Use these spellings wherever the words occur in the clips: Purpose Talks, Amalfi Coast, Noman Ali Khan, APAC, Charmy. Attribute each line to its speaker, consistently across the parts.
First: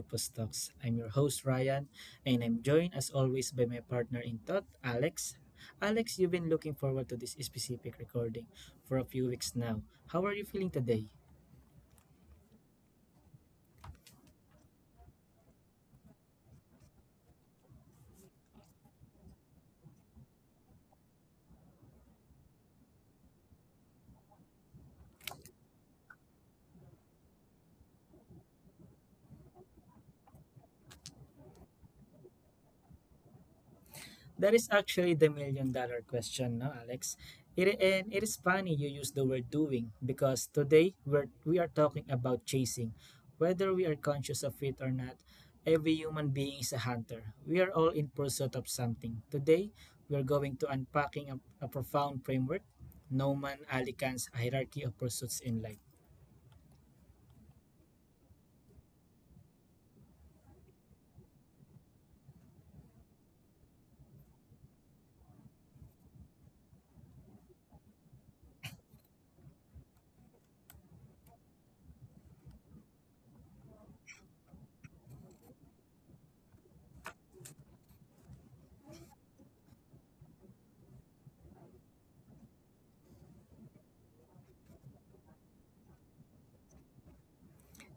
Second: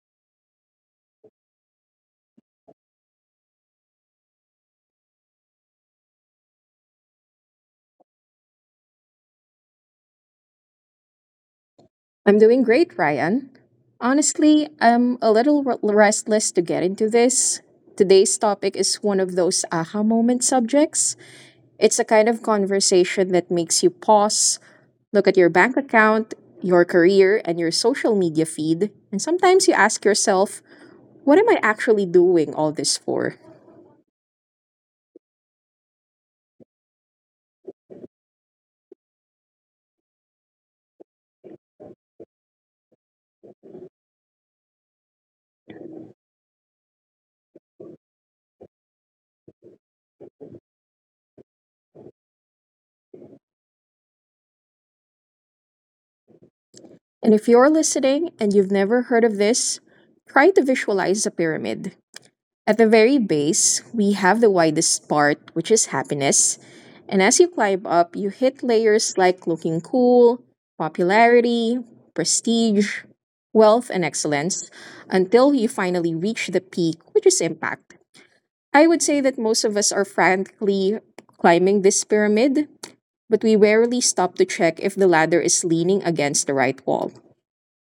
Speaker 1: Purpose Talks. I'm your host Ryan and I'm joined as always by my partner in thought, Alex. Alex, you've been looking forward to this specific recording for a few weeks now. How are you feeling today?
Speaker 2: I'm doing great, Ryan. Honestly, I'm a little restless to get into this. Today's topic is one of those aha moment subjects. It's a kind of conversation that makes you pause, look at your bank account, your career, and your social media feed, and sometimes you ask yourself, what am I actually doing all this for?
Speaker 1: That is actually the million dollar question, no, Alex? And it is funny you use the word doing because we are talking about chasing. Whether we are conscious of it or not, every human being is a hunter. We are all in pursuit of something. Today, we are going to unpacking a profound framework, Noman Alicant's hierarchy of pursuits in life.
Speaker 2: And if you're listening and you've never heard of this, try to visualize a pyramid. At the very base, we have the widest part, which is happiness. And as you climb up, you hit layers like looking cool, popularity, prestige, wealth, and excellence until you finally reach the peak, which is impact. I would say that most of us are frantically climbing this pyramid, but we rarely stop to check if the ladder is leaning against the right wall.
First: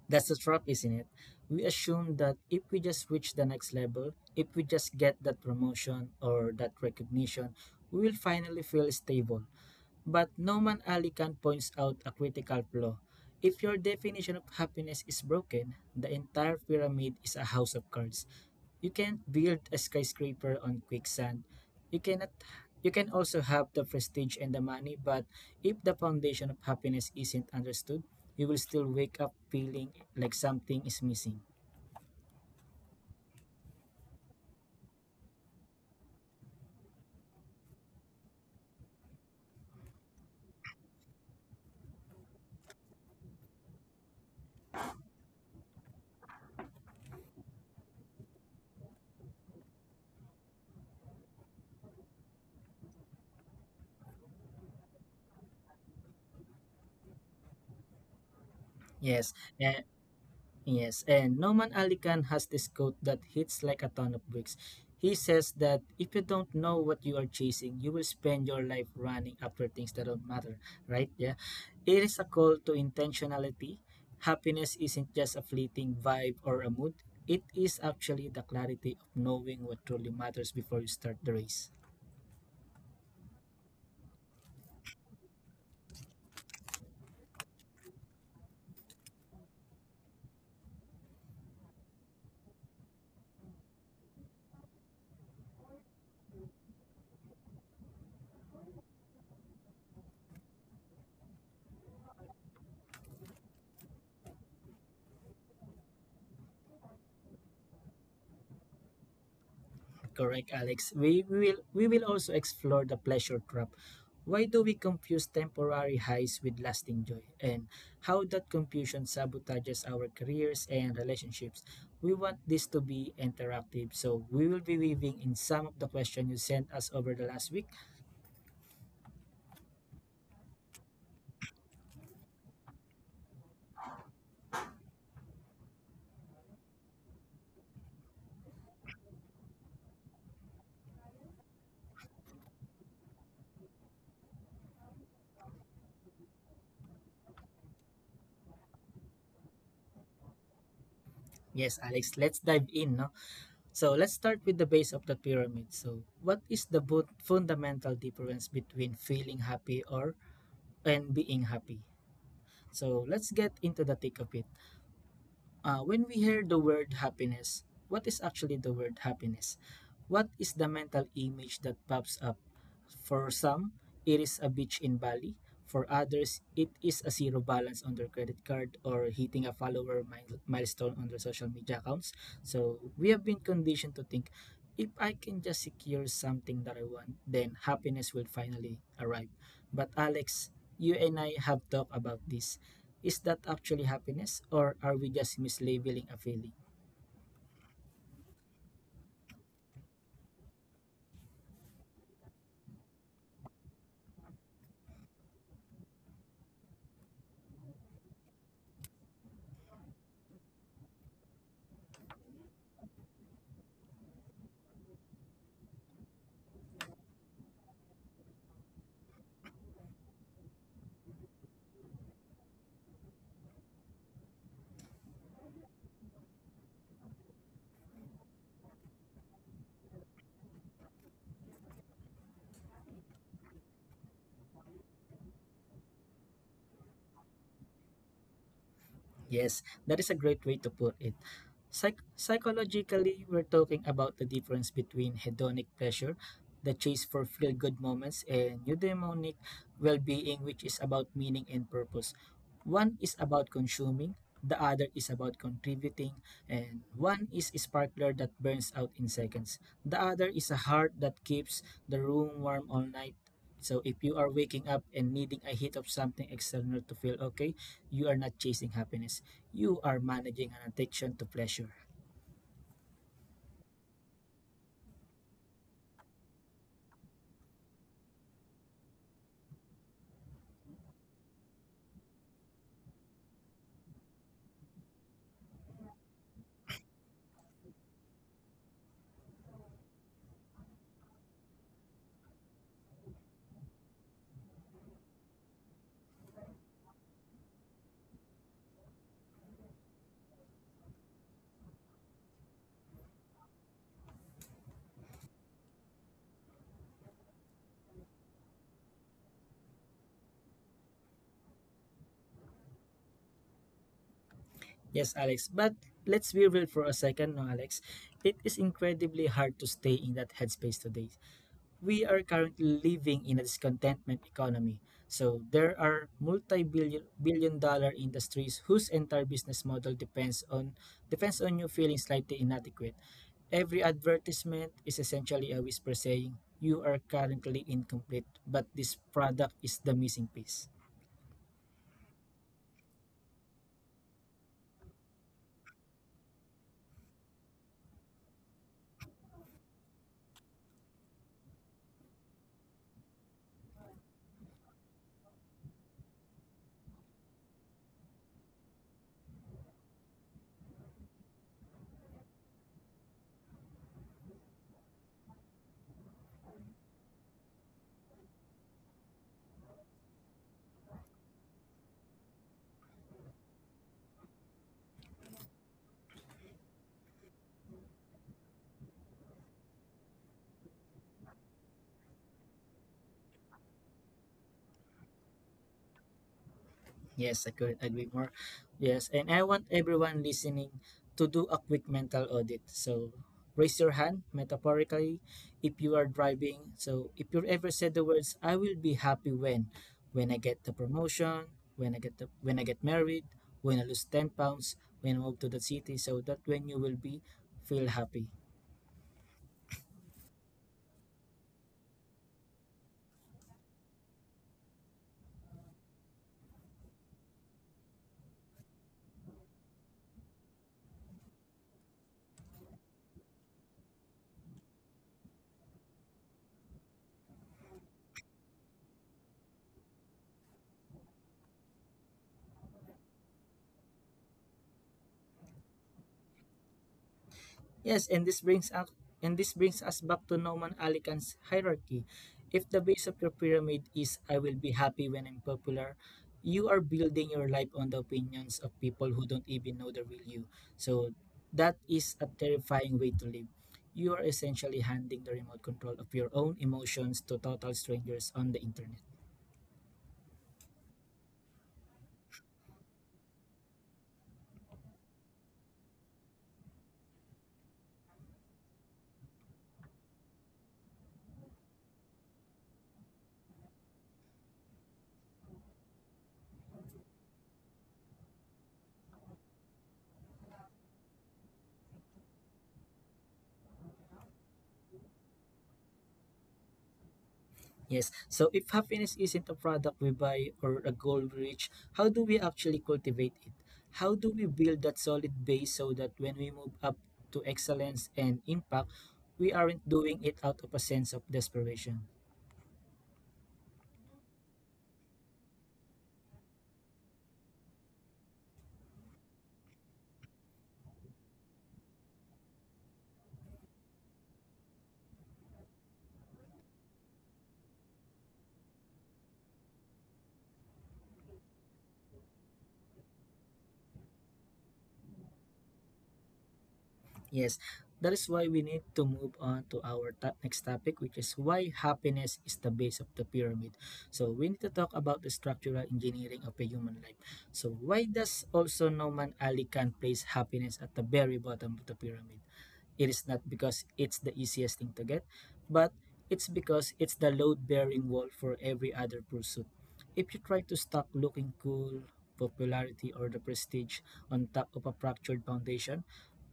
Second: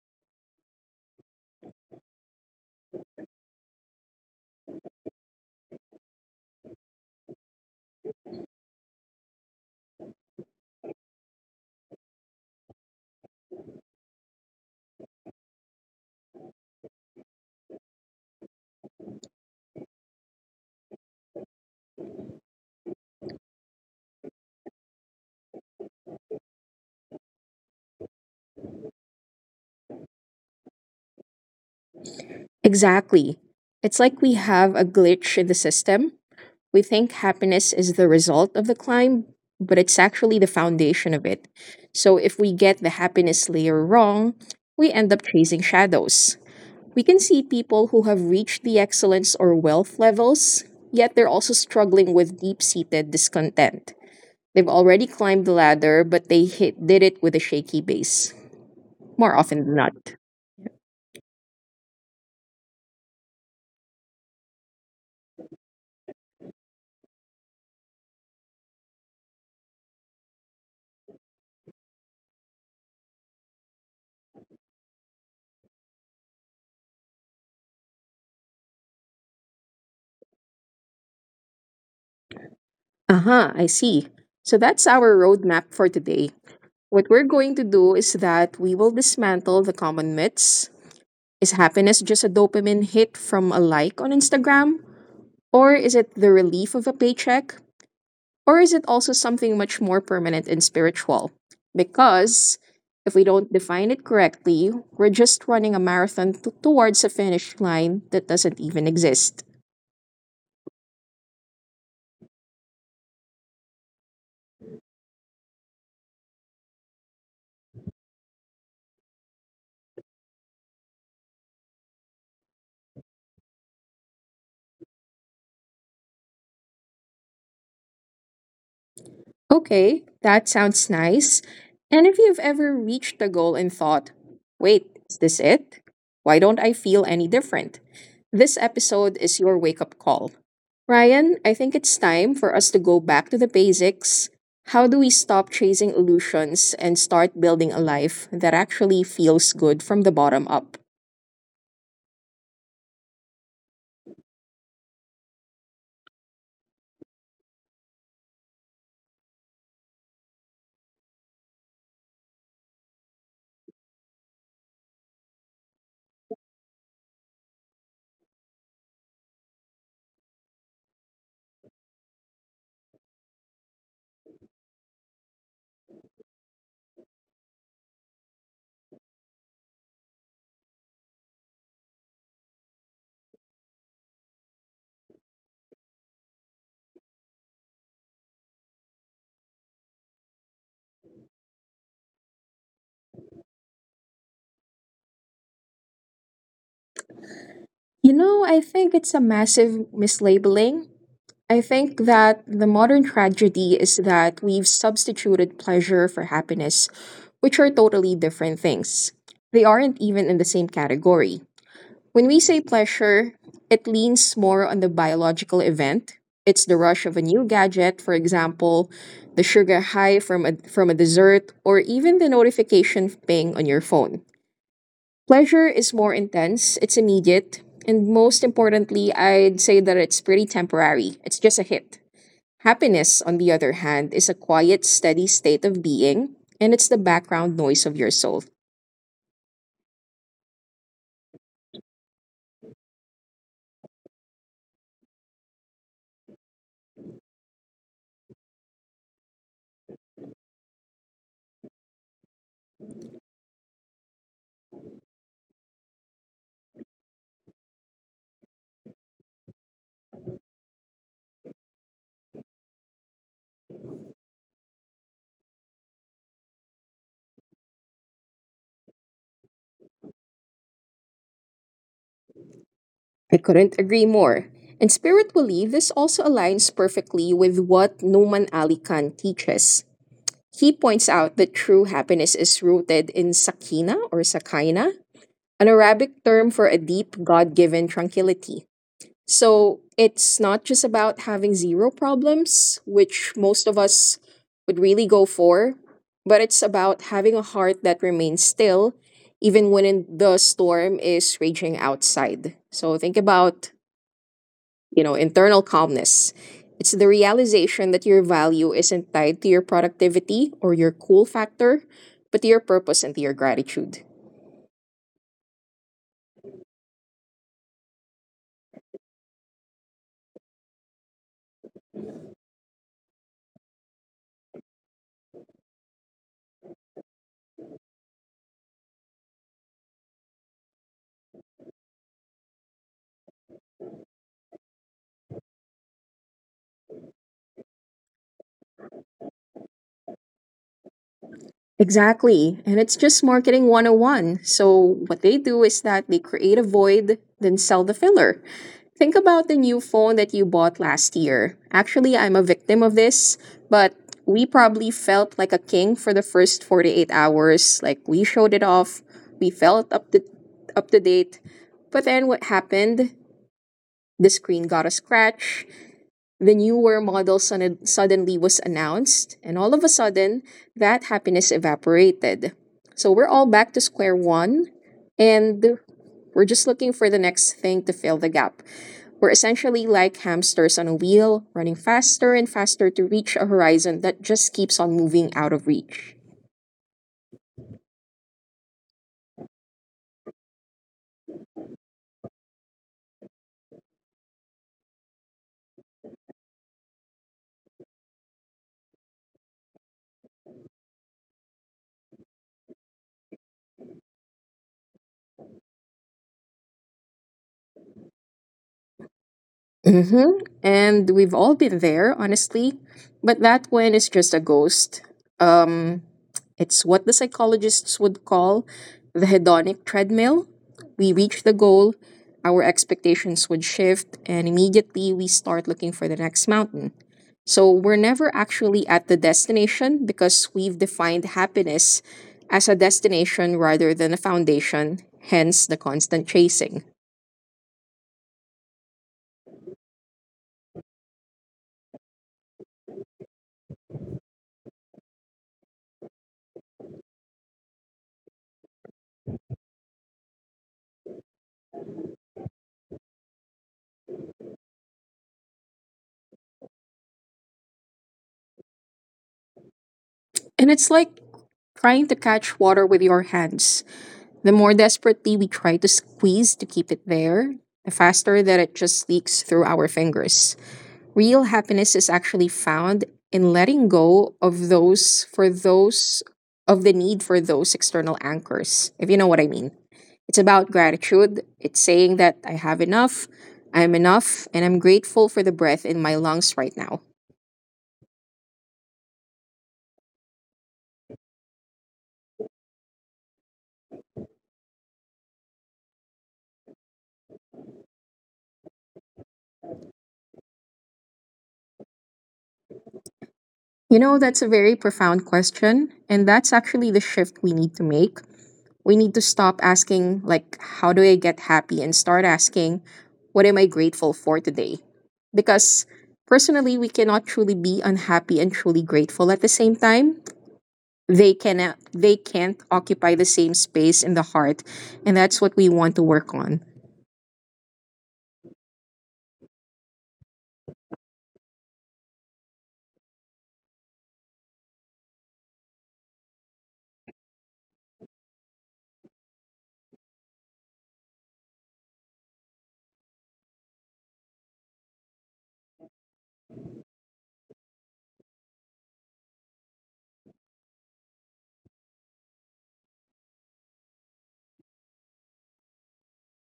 Speaker 1: That's the trap, isn't it? We assume that if we just reach the next level, if we just get that promotion or that recognition, we will finally feel stable. But Noman Alican points out a critical flaw. If your definition of happiness is broken, the entire pyramid is a house of cards. You can't build a skyscraper on quicksand. You cannot You can also have the prestige and the money, but if the foundation of happiness isn't understood, you will still wake up feeling like something is missing.
Speaker 2: Exactly. It's like we have a glitch in the system. We think happiness is the result of the climb, but it's actually the foundation of it. So if we get the happiness layer wrong, we end up chasing shadows. We can see people who have reached the excellence or wealth levels, yet they're also struggling with deep seated discontent. They've already climbed the ladder, but they hit, did it with a shaky base, more
Speaker 1: Yes,
Speaker 2: often than
Speaker 1: eh,
Speaker 2: not.
Speaker 1: Yes, and Noman Ali Khan has this quote that hits like a ton of bricks. He says that if you don't know what you are chasing, you will spend your life running after things that don't matter, right? Yeah. It is a call to intentionality. Happiness isn't just a fleeting vibe or a mood, it is actually the clarity of knowing what truly matters before you start the race.
Speaker 2: Aha, I see. So that's our roadmap for today. What we're going to do is that we will dismantle the common myths. Is happiness just a dopamine hit from a like on Instagram? Or is it the relief of a paycheck? Or is it also something much more permanent and spiritual? Because if we don't define it correctly, we're just running a marathon towards a finish line that doesn't even exist.
Speaker 1: Correct, Alex. We will also explore the pleasure trap. Why do we confuse temporary highs with lasting joy and how that confusion sabotages our careers and relationships? We want this to be interactive, so we will be weaving in some of the questions you sent us over the last week.
Speaker 2: Okay, that sounds nice. And if you've ever reached a goal and thought, wait, is this it? Why don't I feel any different? This episode is your wake up call. Ryan, I think it's time for us to go back to the basics. How do we stop chasing illusions and start building a life that actually feels good from the bottom up?
Speaker 1: Yes, Alex, let's dive in, no? So let's start with the base of the pyramid. So, what is the fundamental difference between feeling happy or and being happy? So let's get into the thick of it. When we hear the word happiness, what is actually the word happiness? What is the mental image that pops up? For some, it is a beach in Bali. For others, it is a zero balance on their credit card or hitting a follower milestone on their social media accounts. So we have been conditioned to think if I can just secure something that I want, then happiness will finally arrive. But Alex, you and I have talked about this. Is that actually happiness or are we just mislabeling a feeling?
Speaker 2: You know, I think it's a massive mislabeling. I think that the modern tragedy is that we've substituted pleasure for happiness, which are totally different things. They aren't even in the same category. When we say pleasure, it leans more on the biological event. It's the rush of a new gadget, for example, the sugar high from a dessert, or even the notification ping on your phone. Pleasure is more intense, it's immediate, and most importantly, I'd say that it's pretty temporary. It's just a hit. Happiness, on the other hand, is a quiet, steady state of being, and it's the background noise of your soul.
Speaker 1: Yes, that is a great way to put it. Psychologically, we're talking about the difference between hedonic pleasure, the chase for feel good moments, and eudaimonic well being, which is about meaning and purpose. One is about consuming, the other is about contributing, and one is a sparkler that burns out in seconds. The other is a heart that keeps the room warm all night. So, if you are waking up and needing a hit of something external to feel okay, you are not chasing happiness, you are managing an addiction to pleasure.
Speaker 2: I couldn't agree more. And spiritually, this also aligns perfectly with what Noman Ali Khan teaches. He points out that true happiness is rooted in sakina or sakaina, an Arabic term for a deep, God given tranquility. So it's not just about having zero problems, which most of us would really go for, but it's about having a heart that remains still even when in the storm is raging outside. So think about, you know, internal calmness. It's the realization that your value isn't tied to your productivity or your cool factor, but to your purpose and to your gratitude.
Speaker 1: Yes, Alex, but let's be real for a second, no, Alex. It is incredibly hard to stay in that headspace today. We are currently living in a discontentment economy. So there are multi-billion billion dollar industries whose entire business model depends on you feeling slightly inadequate. Every advertisement is essentially a whisper saying you are currently incomplete, but this product is the missing piece.
Speaker 2: Exactly. And it's just marketing 101. So, what they do is that they create a void, then sell the filler. Think about the new phone that you bought last year. Actually, I'm a victim of this, but we probably felt like a king for the first 48 hours. Like, we showed it off, we felt up to date. But then what happened? The screen got a scratch, the newer model suddenly was announced, and all of a sudden, that happiness evaporated. So we're all back to square one, and we're just looking for the next thing to fill the gap. We're essentially like hamsters on a wheel, running faster and faster to reach a horizon that just keeps on moving out of reach.
Speaker 1: Yes, I couldn't agree more. Yes, and I want everyone listening to do a quick mental audit. So raise your hand metaphorically if you are driving. So if you ever said the words, I will be happy when I get the promotion, when I get married, when I lose 10 pounds, when I move to the city, so that when you will be feel happy.
Speaker 2: Hmm And we've all been there, honestly. But that one is just a ghost. Um, it's what the psychologists would call the hedonic treadmill. We reach the goal, our expectations would shift, and immediately we start looking for the next mountain. So we're never actually at the destination because we've defined happiness as a destination rather than a foundation, hence the constant chasing.
Speaker 1: Yes, and this brings up and this brings us back to Norman Alican's hierarchy. If the base of your pyramid is I will be happy when I'm popular, you are building your life on the opinions of people who don't even know the real you. So that is a terrifying way to live. You are essentially handing the remote control of your own emotions to total strangers on the internet.
Speaker 2: And it's like trying to catch water with your hands. The more desperately we try to squeeze to keep it there, the faster that it just leaks through our fingers. Real happiness is actually found in letting go of those for those of the need for those external anchors, if you know what I mean. It's about gratitude. It's saying that I have enough, I'm enough, and I'm grateful for the breath in my lungs right now.
Speaker 1: Yes. So if happiness isn't a product we buy or a goal we reach, how do we actually cultivate it? How do we build that solid base so that when we move up to excellence and impact, we aren't doing it out of a sense of desperation?
Speaker 2: You know, that's a very profound question. And that's actually the shift we need to make. We need to stop asking, like, how do I get happy? And start asking, what am I grateful for today? Because personally, we cannot truly be unhappy and truly grateful at the same time. They can't occupy the same space in the heart, and that's what we want to work on.
Speaker 1: Yes. That is why we need to move on to our next topic, which is why happiness is the base of the pyramid. So we need to talk about the structural engineering of a human life. So why does also Noman Ali Khan place happiness at the very bottom of the pyramid? It is not because it's the easiest thing to get, but it's because it's the load bearing wall for every other pursuit. If you try to stop looking cool, popularity, or the prestige on top of a fractured foundation,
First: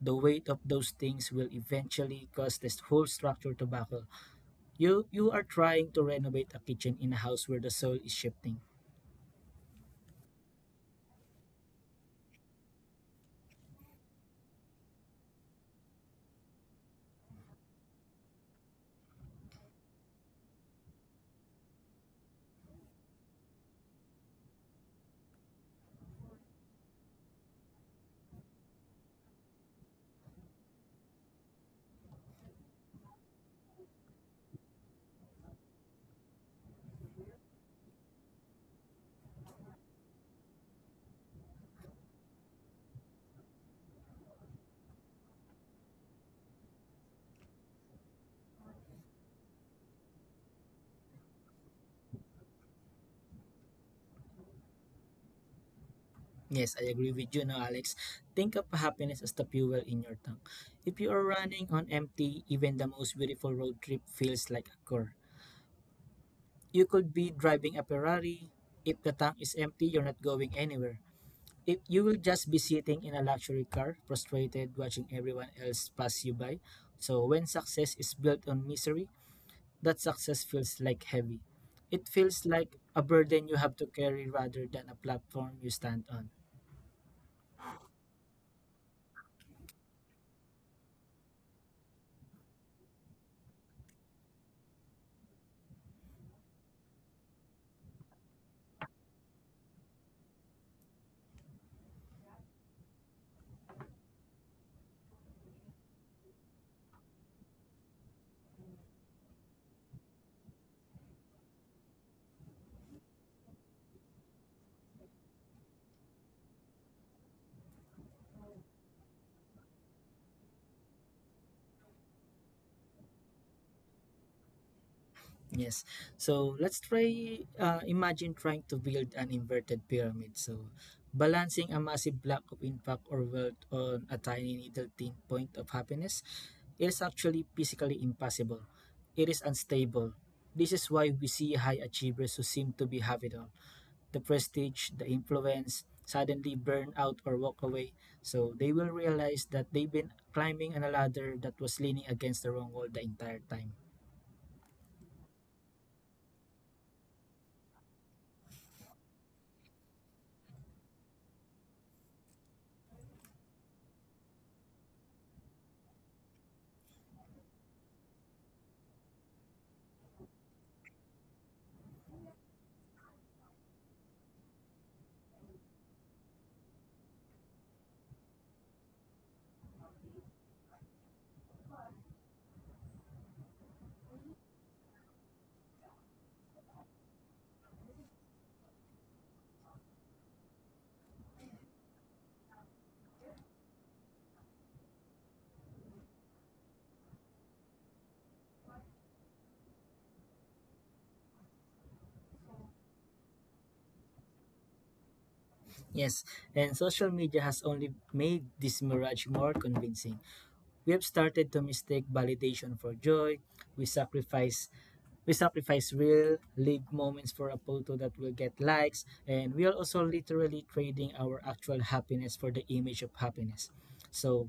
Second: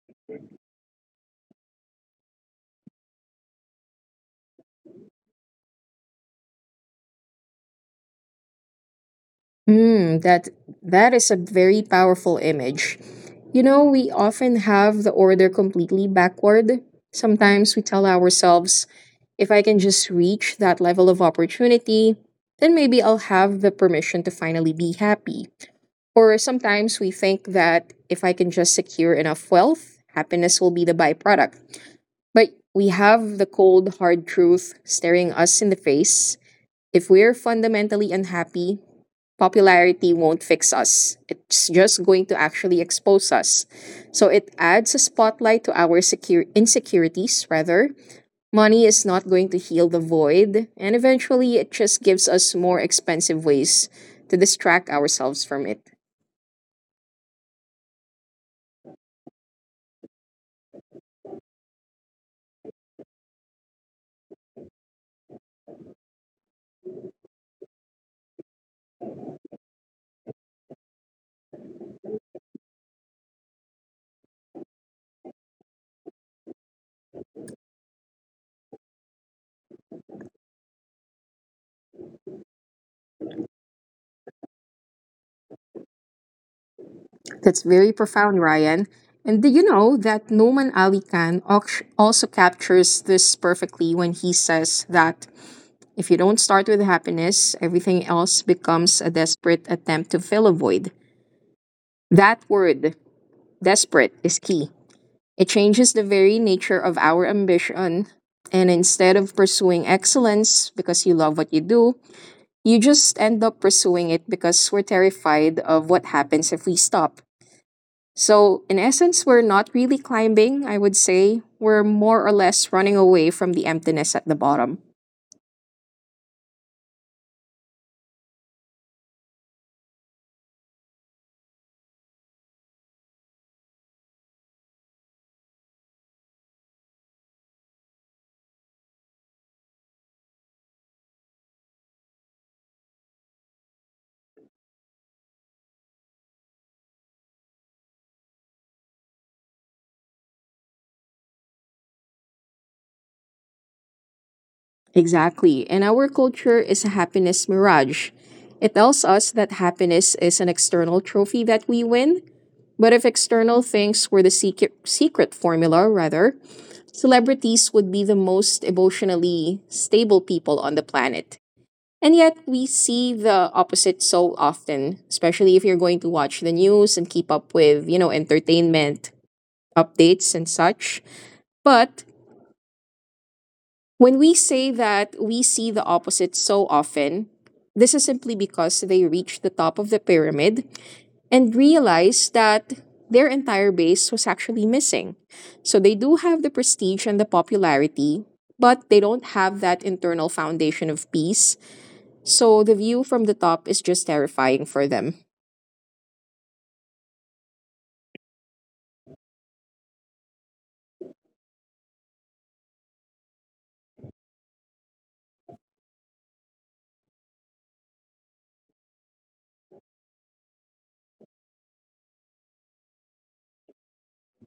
Speaker 1: the weight of those things will eventually cause this whole structure to buckle. You are trying to renovate a kitchen in a house where the soil is shifting.
Speaker 2: Mm, that is a very powerful image. You know, we often have the order completely backward. Sometimes we tell ourselves, if I can just reach that level of opportunity, then maybe I'll have the permission to finally be happy. Or sometimes we think that if I can just secure enough wealth, happiness will be the byproduct. But we have the cold, hard truth staring us in the face. If we're fundamentally unhappy, popularity won't fix us. It's just going to actually expose us. So it adds a spotlight to our secure insecurities rather. Money is not going to heal the void, and eventually it just gives us more expensive ways to distract ourselves from it.
Speaker 1: Yes, I agree with you now, Alex. Think of happiness as the fuel in your tank. If you are running on empty, even the most beautiful road trip feels like a chore. You could be driving a Ferrari. If the tank is empty, you're not going anywhere. If you will just be sitting in a luxury car, frustrated, watching everyone else pass you by. So when success is built on misery, that success feels like heavy. It feels like a burden you have to carry rather than a platform you stand on.
Speaker 2: That's very profound, Ryan. And do you know that Noman Ali Khan also captures this perfectly when he says that if you don't start with happiness, everything else becomes a desperate attempt to fill a void. That word, desperate, is key. It changes the very nature of our ambition. And instead of pursuing excellence because you love what you do, you just end up pursuing it because we're terrified of what happens if we stop. So, in essence, we're not really climbing, I would say. We're more or less running away from the emptiness at the bottom.
Speaker 1: Yes. So let's try imagine trying to build an inverted pyramid. So balancing a massive block of impact or wealth on a tiny little thin point of happiness is actually physically impossible. It is unstable. This is why we see high achievers who seem to be have it all. The prestige, the influence, suddenly burn out or walk away. So they will realize that they've been climbing on a ladder that was leaning against the wrong wall the entire time.
Speaker 2: Exactly. And our culture is a happiness mirage. It tells us that happiness is an external trophy that we win. But if external things were the secret formula, rather, celebrities would be the most emotionally stable people on the planet. And yet, we see the opposite so often, especially if you're going to watch the news and keep up with, you know, entertainment updates and such. But when we say that we see the opposite so often, this is simply because they reached the top of the pyramid and realized that their entire base was actually missing. So they do have the prestige and the popularity, but they don't have that internal foundation of peace. So the view from the top is just terrifying for them.
Speaker 1: Yes, and social media has only made this mirage more convincing. We have started to mistake validation for joy. We sacrifice we sacrifice real live moments for a photo that will get likes and we are also literally trading our actual happiness for the image of happiness. So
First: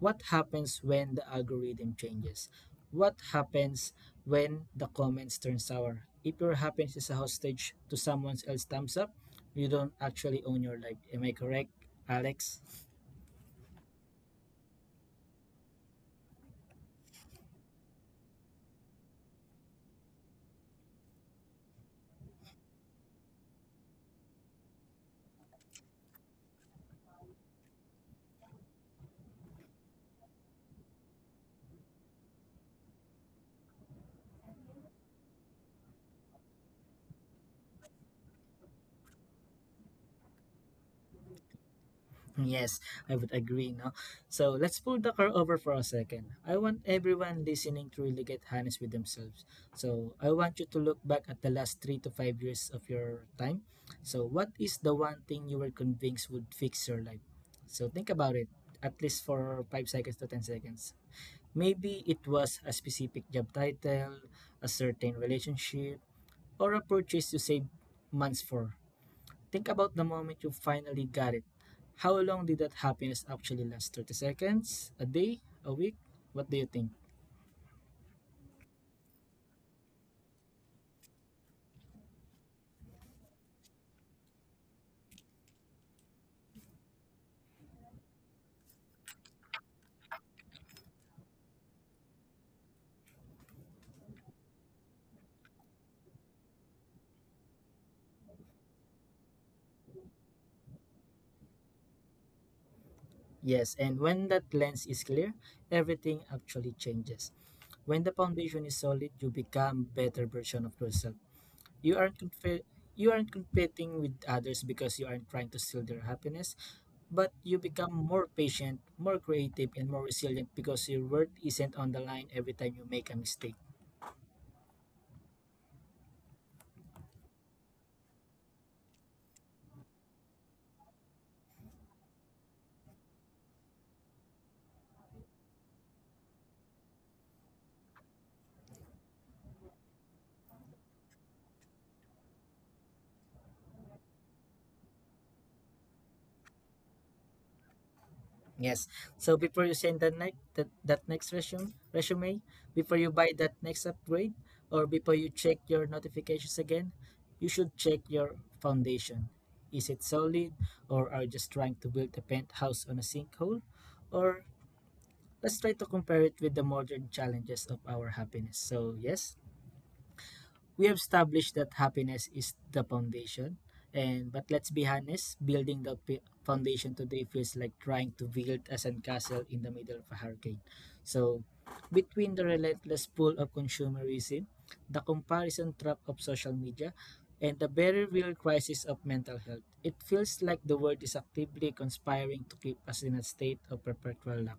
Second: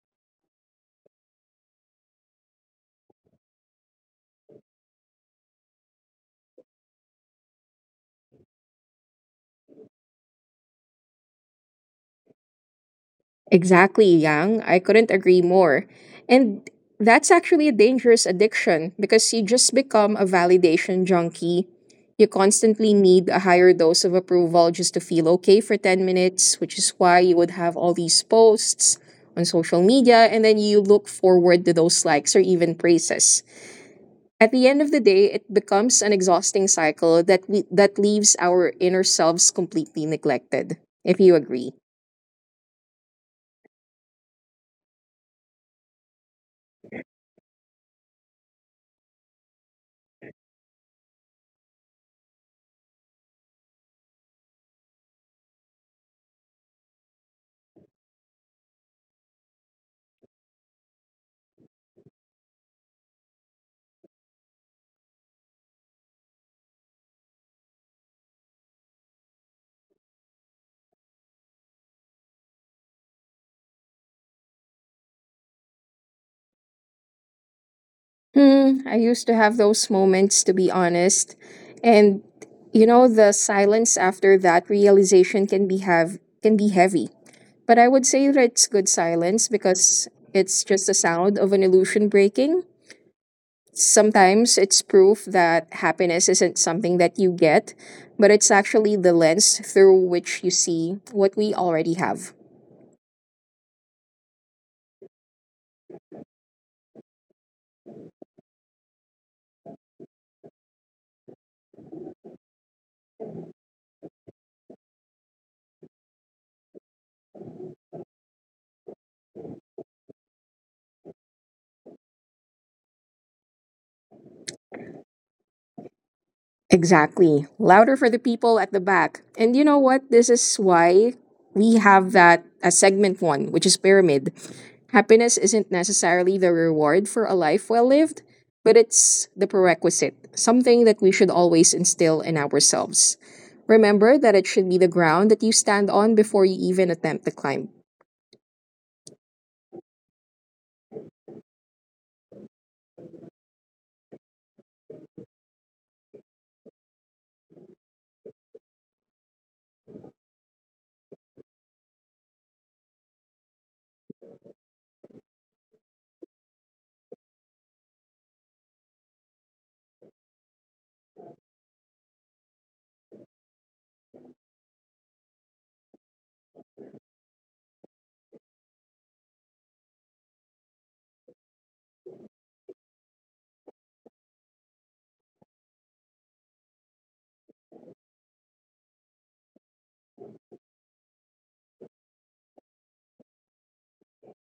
Speaker 1: what happens when the algorithm changes? What happens when the comments turn sour? If your happens is a hostage to someone else's thumbs up, you don't actually own your life. Am I correct, Alex?
Speaker 2: Exactly, Yang. I couldn't agree more. And that's actually a dangerous addiction because you just become a validation junkie. You constantly need a higher dose of approval just to feel okay for 10 minutes, which is why you would have all these posts on social media and then you look forward to those likes or even praises. At the end of the day, it becomes an exhausting cycle that leaves our inner selves completely neglected. If you agree.
Speaker 1: Yes, I would agree, no? So let's pull the car over for a second. I want everyone listening to really get honest with themselves. So I want you to look back at the last 3 to 5 years of your time. So what is the one thing you were convinced would fix your life? So think about it, at least for 5 seconds to 10 seconds. Maybe it was a specific job title, a certain relationship, or a purchase you saved months for. Think about the moment you finally got it. How long did that happiness actually last? 30 seconds? A day? A week? What do you think?
Speaker 2: Hmm, I used to have those moments, to be honest. And you know, the silence after that realization can be heavy. But I would say that it's good silence because it's just the sound of an illusion breaking. Sometimes it's proof that happiness isn't something that you get, but it's actually the lens through which you see what we already have.
Speaker 1: Yes, and when that lens is clear, everything actually changes. When the foundation is solid, you become better version of yourself. You aren't conf- you aren't competing with others because you aren't trying to steal their happiness, but you become more patient, more creative, and more resilient because your worth isn't on the line every time you make a mistake.
Speaker 2: Exactly. Louder for the people at the back. And you know what? This is why we have that as segment one, which is pyramid. Happiness isn't necessarily the reward for a life well lived, but it's the prerequisite, something that we should always instill in ourselves. Remember that it should be the ground that you stand on before you even attempt to climb.
Speaker 1: Yes. So before you send that next resume, before you buy that next upgrade or before you check your notifications again, you should check your foundation. Is it solid or are you just trying to build a penthouse on a sinkhole? Or let's try to compare it with the modern challenges of our happiness. So yes, we have established that happiness is the foundation and but let's be honest, building the foundation today feels like trying to build a sandcastle in the middle of a hurricane, so between the relentless pull of consumerism, the comparison trap of social media, and the very real crisis of mental health, it feels like the world is actively conspiring to keep us in a state of perpetual lack.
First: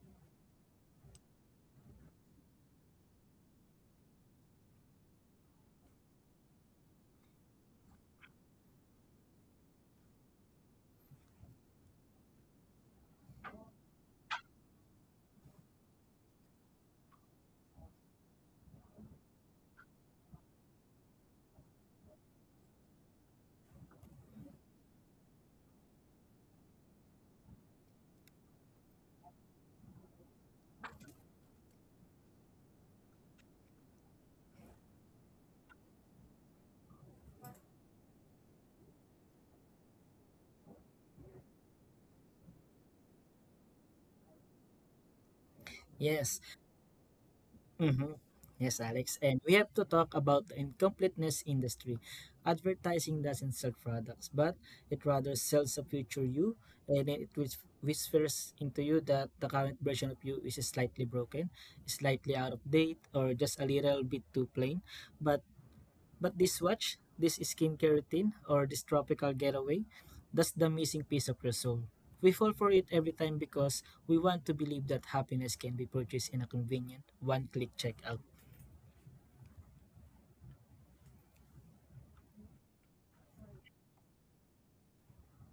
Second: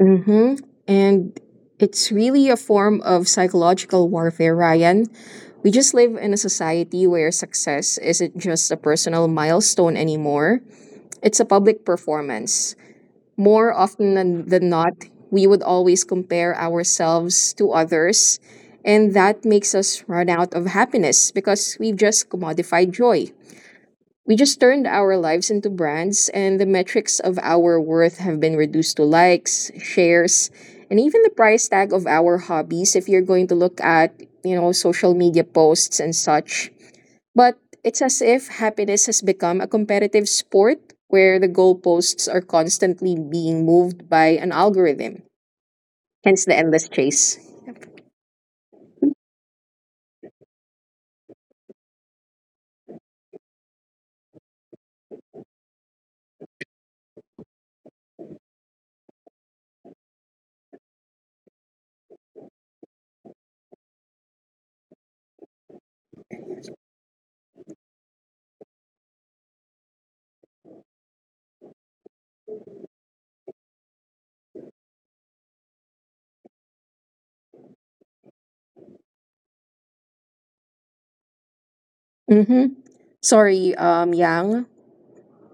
Speaker 2: Hmm And it's really a form of psychological warfare, Ryan. We just live in a society where success isn't just a personal milestone anymore, it's a public performance. More often than not, we would always compare ourselves to others, and that makes us run out of happiness because we've just commodified joy. We just turned our lives into brands, and the metrics of our worth have been reduced to likes, shares, and even the price tag of our hobbies if you're going to look at, social media posts and such. But it's as if happiness has become a competitive sport where the goalposts are constantly being moved by an algorithm.
Speaker 1: Yes.
Speaker 2: Hence the endless chase.
Speaker 1: Mhm. Yes, Alex. And we have to talk about the incompleteness industry. Advertising doesn't sell products, but it rather sells a future you, and then it whispers into you that the current version of you is slightly broken, slightly out of date, or just a little bit too plain. But But this watch, this skincare routine, or this tropical getaway, that's the missing piece of your soul. We fall for it every time because we want to believe that happiness can be purchased in a convenient, one click checkout.
Speaker 2: Mm-hmm. Sorry, Yang.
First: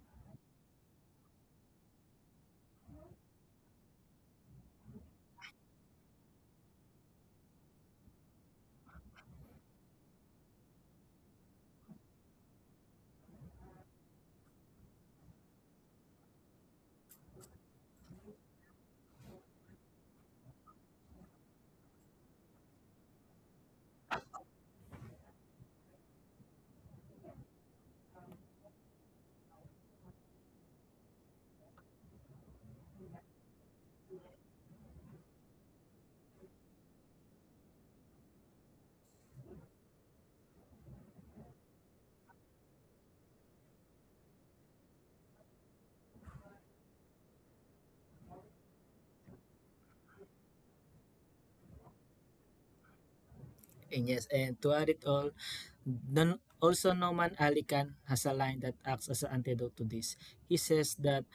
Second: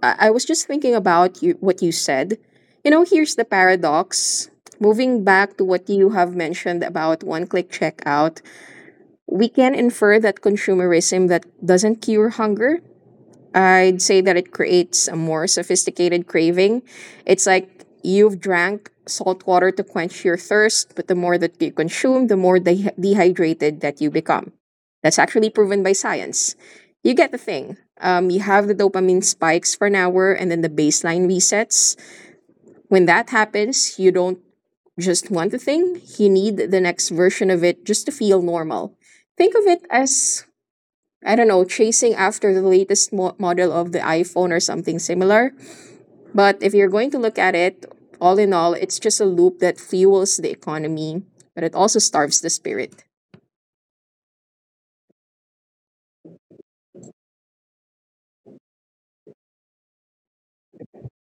Speaker 2: I was just thinking about you, what you said. You know, here's the paradox. Moving back to what you have mentioned about one click checkout, we can infer that consumerism that doesn't cure hunger, I'd say that it creates a more sophisticated craving. It's like you've drank salt water to quench your thirst, but the more that you consume, the more dehydrated that you become. That's actually proven by science. You get the thing. You have the dopamine spikes for an hour, and then the baseline resets. When that happens, you don't just want the thing, you need the next version of it just to feel normal. Think of it as, I don't know, chasing after the latest model of the iPhone or something similar. But if you're going to look at it, all in all, it's just a loop that fuels the economy, but it also starves the spirit.
Speaker 1: And yes, and to add it all, also Noman Ali Khan has a line that acts as an antidote to this. He says that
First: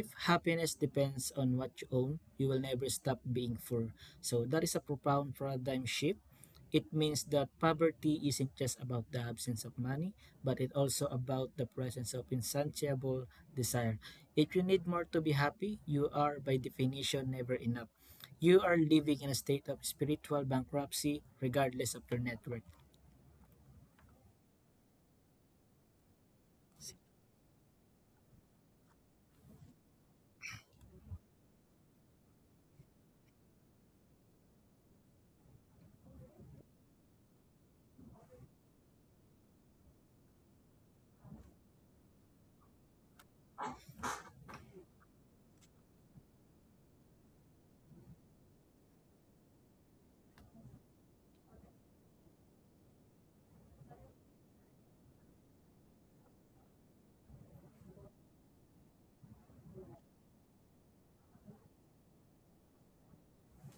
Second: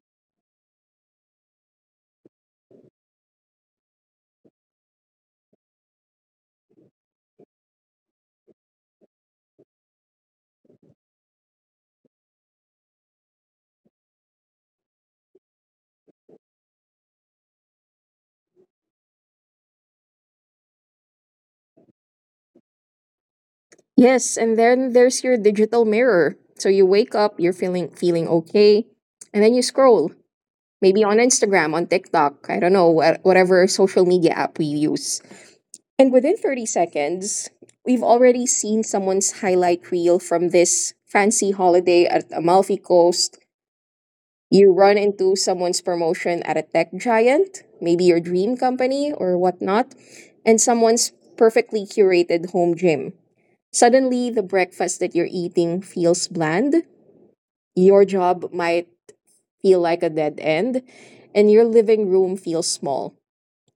Speaker 1: if happiness depends on what you own, you will never stop being poor. So that is a profound paradigm shift. It means that poverty isn't just about the absence of money, but it also about the presence of insatiable desire. If you need more to be happy, you are by definition never enough. You are living in a state of spiritual bankruptcy regardless of your net worth.
Speaker 2: Yes, and then there's your digital mirror. So you wake up, you're feeling okay, and then you scroll, maybe on Instagram, on TikTok, I don't know, whatever social media app we use. And within 30 seconds, we've already seen someone's highlight reel from this fancy holiday at Amalfi Coast. You run into someone's promotion at a tech giant, maybe your dream company or whatnot, and someone's perfectly curated home gym. Suddenly, the breakfast that you're eating feels bland. Your job might feel like a dead end, and your living room feels small.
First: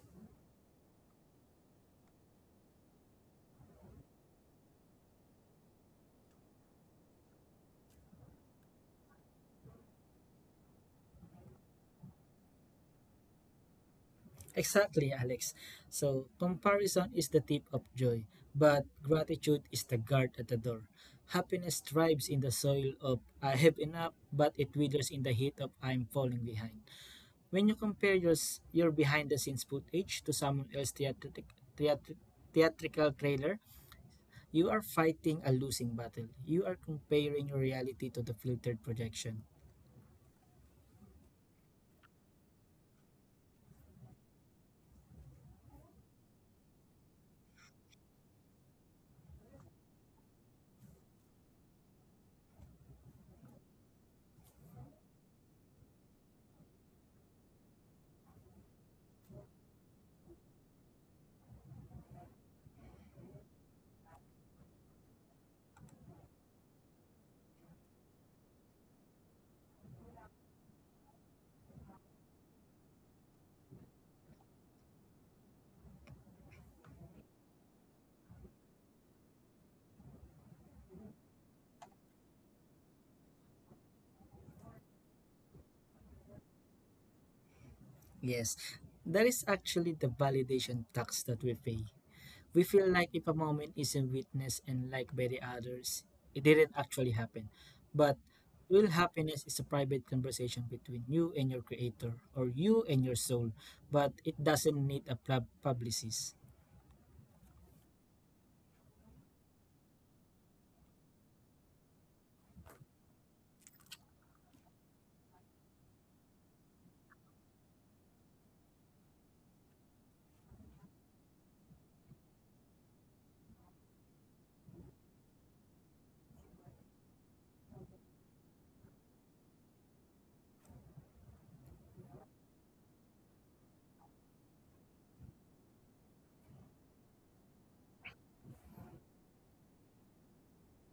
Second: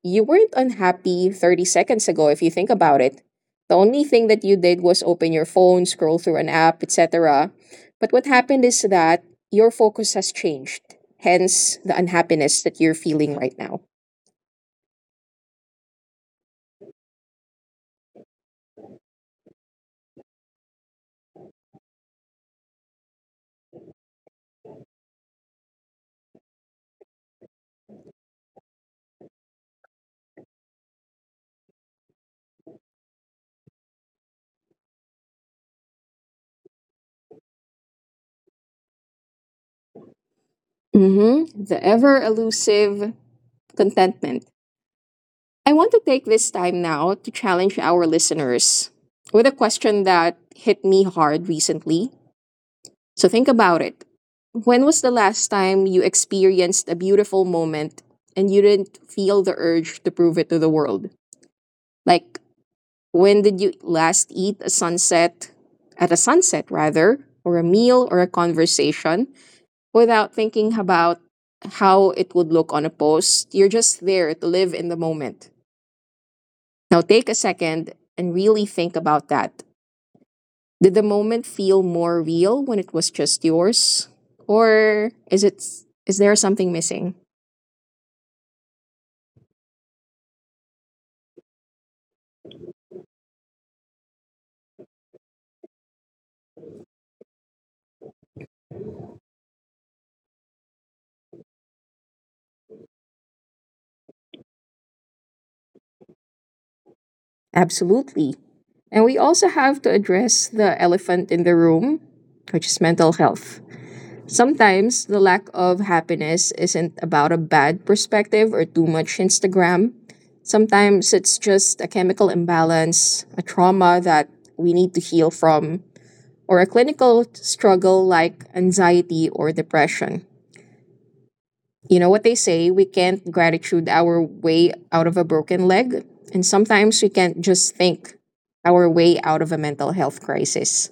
Speaker 2: You weren't unhappy 30 seconds ago if you think about it. The only thing that you did was open your phone, scroll through an app, etc. But what happened is that your focus has changed, hence the unhappiness that you're feeling right now.
Speaker 1: Exactly, Alex. So, comparison is the tip of joy, but gratitude is the guard at the door. Happiness thrives in the soil of I have enough, but it withers in the heat of I'm falling behind. When you compare your behind the scenes footage to someone else's theatric, theatrical trailer, you are fighting a losing battle. You are comparing your reality to the filtered projection.
Speaker 2: Hmm. The ever elusive contentment. I want to take this time now to challenge our listeners with a question that hit me hard recently. So think about it. When was the last time you experienced a beautiful moment and you didn't feel the urge to prove it to the world? Like, when did you last eat a sunset, at a sunset rather, or a meal or a conversation without thinking about how it would look on a post? You're just there to live in the moment. Now take a second and really think about that. Did the moment feel more real when it was just yours? Or is it, is there something missing?
Speaker 1: Yes, that is actually the validation tax that we pay. We feel like if a moment isn't witnessed and liked by the others, it didn't actually happen. But real happiness is a private conversation between you and your creator or you and your soul, but it doesn't need a publicist.
Speaker 2: Absolutely. And we also have to address the elephant in the room, which is mental health. Sometimes the lack of happiness isn't about a bad perspective or too much Instagram. Sometimes it's just a chemical imbalance, a trauma that we need to heal from, or a clinical struggle like anxiety or depression. You know what they say, we can't gratitude our way out of a broken leg, and sometimes we can't just think our way out of a mental health crisis.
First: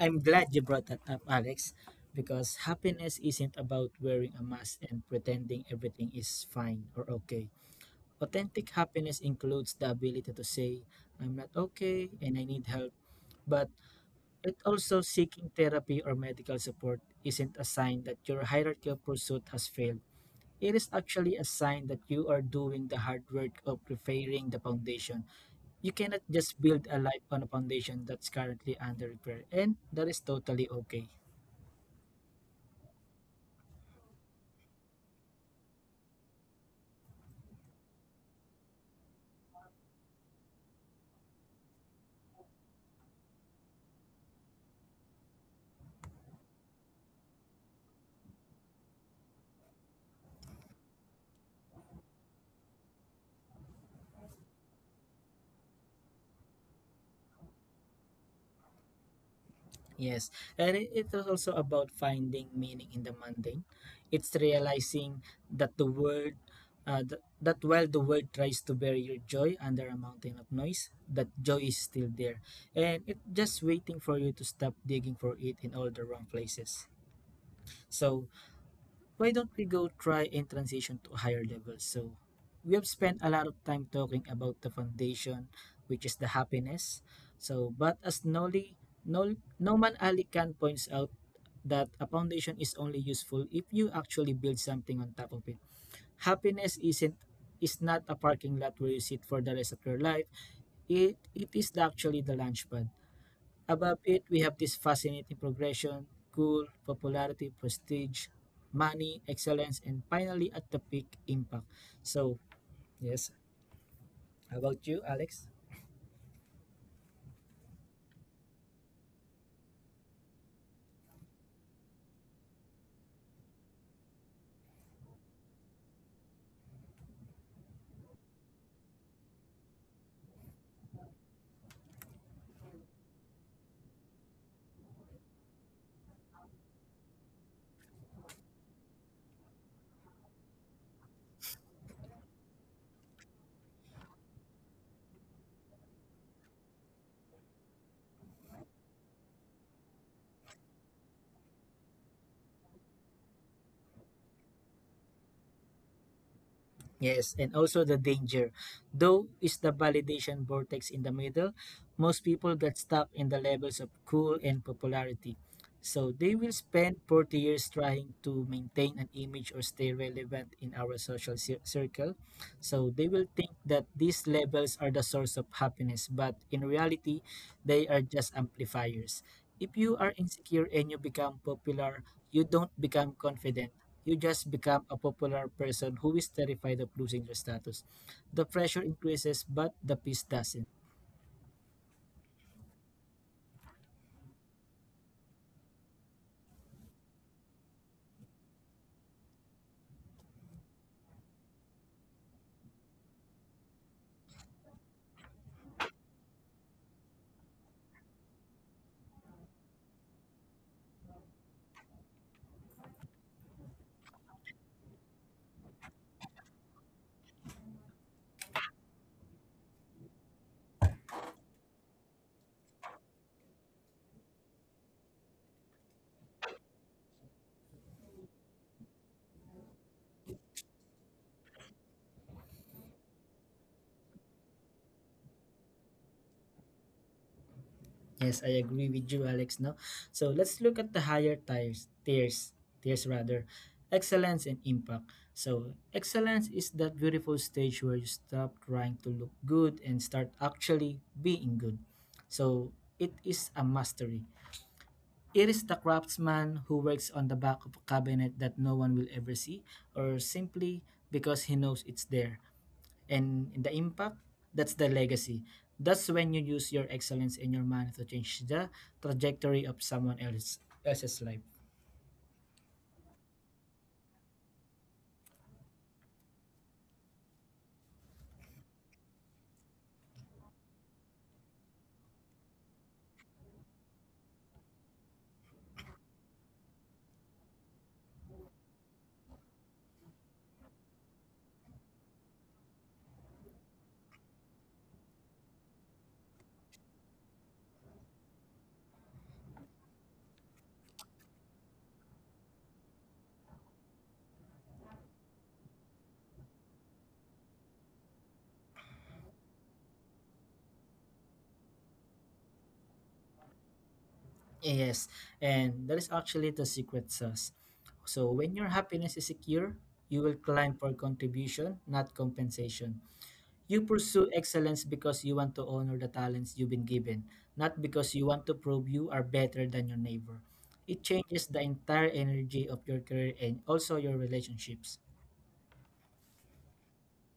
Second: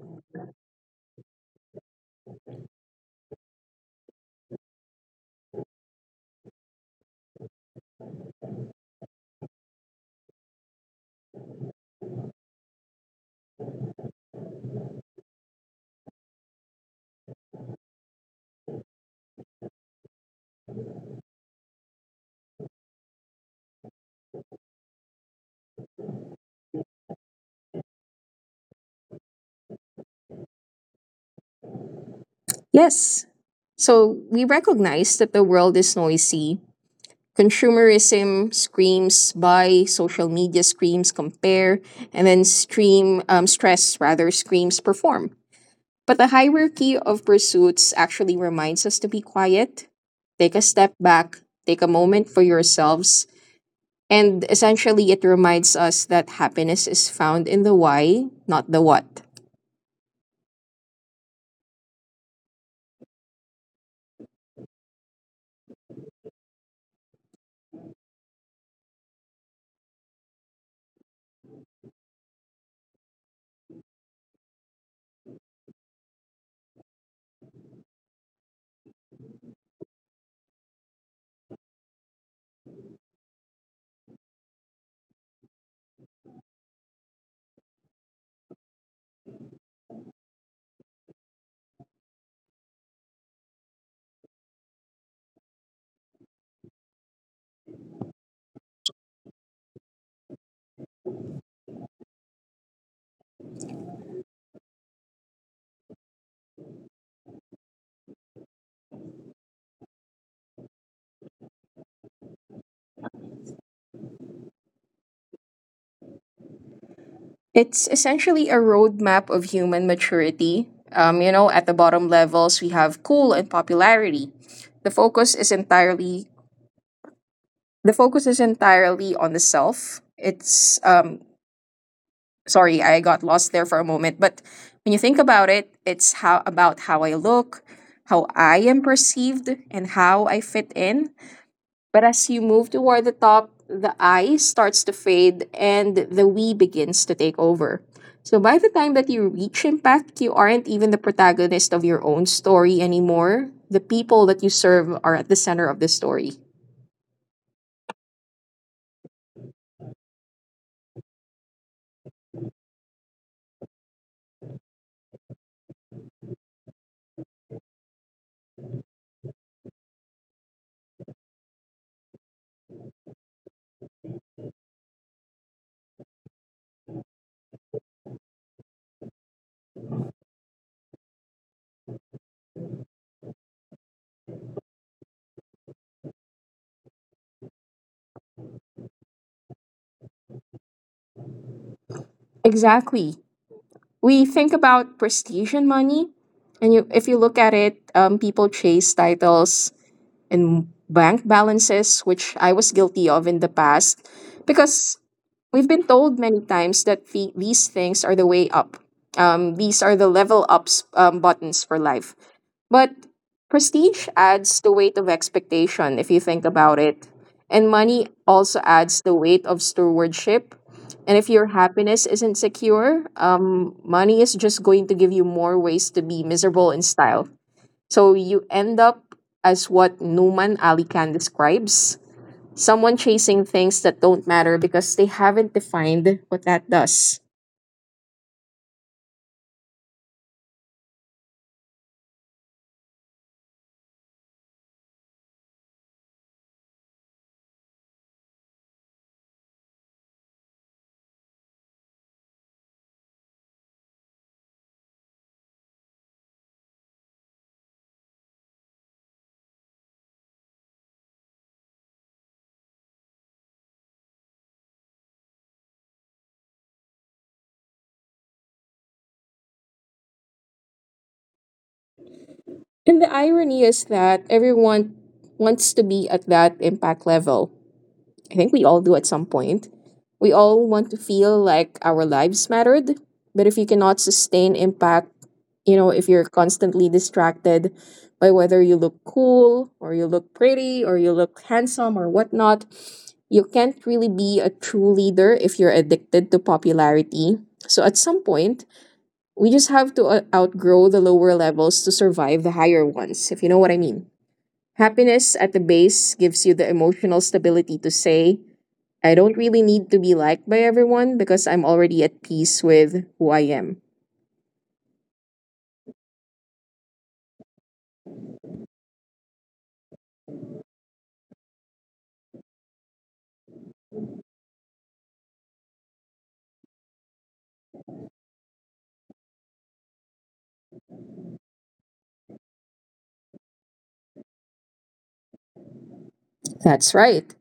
Speaker 1: I'm glad you brought that up, Alex, because happiness isn't about wearing a mask and pretending everything is fine or okay. Authentic happiness includes the ability to say, I'm not okay and I need help, but it also seeking therapy or medical support isn't a sign that your hierarchical pursuit has failed. It is actually a sign that you are doing the hard work of repairing the foundation. You cannot just build a life on a foundation that's currently under repair, and that is totally okay.
Speaker 2: Yes. So we recognize that the world is noisy. Consumerism screams buy, social media screams compare, and then stream stress rather screams perform. But the hierarchy of pursuits actually reminds us to be quiet, take a step back, take a moment for yourselves. And essentially, it reminds us that happiness is found in the why, not the what.
Speaker 1: Yes, and it was also about finding meaning in the mundane. It's realizing that that while the world tries to bury your joy under a mountain of noise, that joy is still there, and it just waiting for you to stop digging for it in all the wrong places. So why don't we go try and transition to higher levels? So we have spent a lot of time talking about the foundation, which is the happiness. So, but as Nol, Noman Ali Khan points out, that a foundation is only useful if you actually build something on top of it. Happiness isn't is not a parking lot where you sit for the rest of your life. It is actually the launch pad. Above it, we have this fascinating progression cool, popularity, prestige, money, excellence, and finally at the peak impact. So, yes, how about you, Alex?
Speaker 2: It's essentially a roadmap of human maturity. You know, at the bottom levels, we have cool and popularity. The focus is entirely the focus is entirely on the self. It's sorry, I got lost there for a moment, but when you think about it, it's how about how I look, how I am perceived, and how I fit in. But as you move toward the top, the I starts to fade and the we begins to take over. So by the time that you reach impact, you aren't even the protagonist of your own story anymore. The people that you serve are at the center of the story.
Speaker 1: Yes, and also the danger. Though is the validation vortex in the middle, most people get stuck in the levels of cool and popularity. So they will spend 40 years trying to maintain an image or stay relevant in our social circle. So they will think that these levels are the source of happiness, but in reality, they are just amplifiers. If you are insecure and you become popular, you don't become confident. You just become a popular person who is terrified of losing your status. The pressure increases, but the peace doesn't.
Speaker 2: Exactly. We think about prestige and money, and you, if you look at it, people chase titles, and bank balances, which I was guilty of in the past, because we've been told many times that these things are the way up. These are the level ups buttons for life. But prestige adds the weight of expectation, if you think about it. And money also adds the weight of stewardship. And if your happiness isn't secure, money is just going to give you more ways to be miserable in style. So you end up as what Numan Ali Khan describes, someone chasing things that don't matter because they haven't defined what that does.
Speaker 1: Yes, I agree with you, Alex. No, so let's look at the higher tiers rather, excellence and impact. So excellence is that beautiful stage where you stop trying to look good and start actually being good. So it is a mastery. It is the craftsman who works on the back of a cabinet that no one will ever see, or simply because he knows it's there. And in the impact, that's the legacy. That's when you use your excellence and your money to change the trajectory of else's life.
Speaker 2: And the irony is that everyone wants to be at that impact level. I think we all do at some point. We all want to feel like our lives mattered, but if you cannot sustain impact, you know, if you're constantly distracted by whether you look cool or you look pretty or you look handsome or whatnot, you can't really be a true leader if you're addicted to popularity. So at some point, we just have to outgrow the lower levels to survive the higher ones, if you know what I mean. Happiness at the base gives you the emotional stability to say, I don't really need to be liked by everyone because I'm already at peace with who I am.
Speaker 1: Yes, and that is actually the secret sauce. So when your happiness is secure, you will climb for contribution, not compensation. You pursue excellence because you want to honor the talents you've been given, not because you want to prove you are better than your neighbor. It changes the entire energy of your career and also your relationships.
Speaker 2: That's right.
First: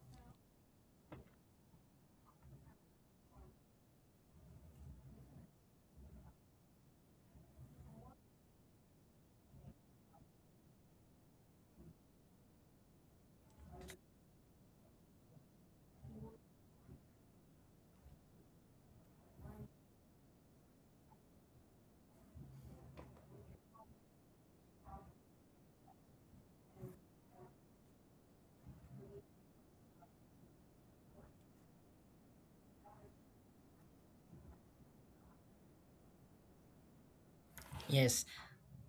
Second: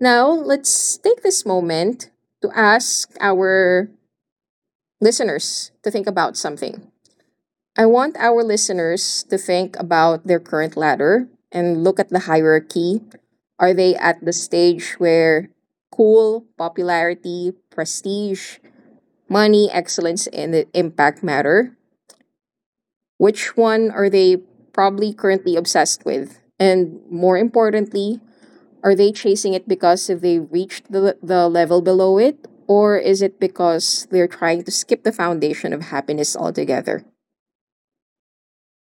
Speaker 2: Now, let's take this moment to ask our listeners to think about something. I want our listeners to think about their current ladder and look at the hierarchy. Are they at the stage where cool, popularity, prestige, money, excellence, and the impact matter? Which one are they probably currently obsessed with? And more importantly, are they chasing it because they reached the level below it? Or is it because they're trying to skip the foundation of happiness altogether?
Speaker 1: Yes.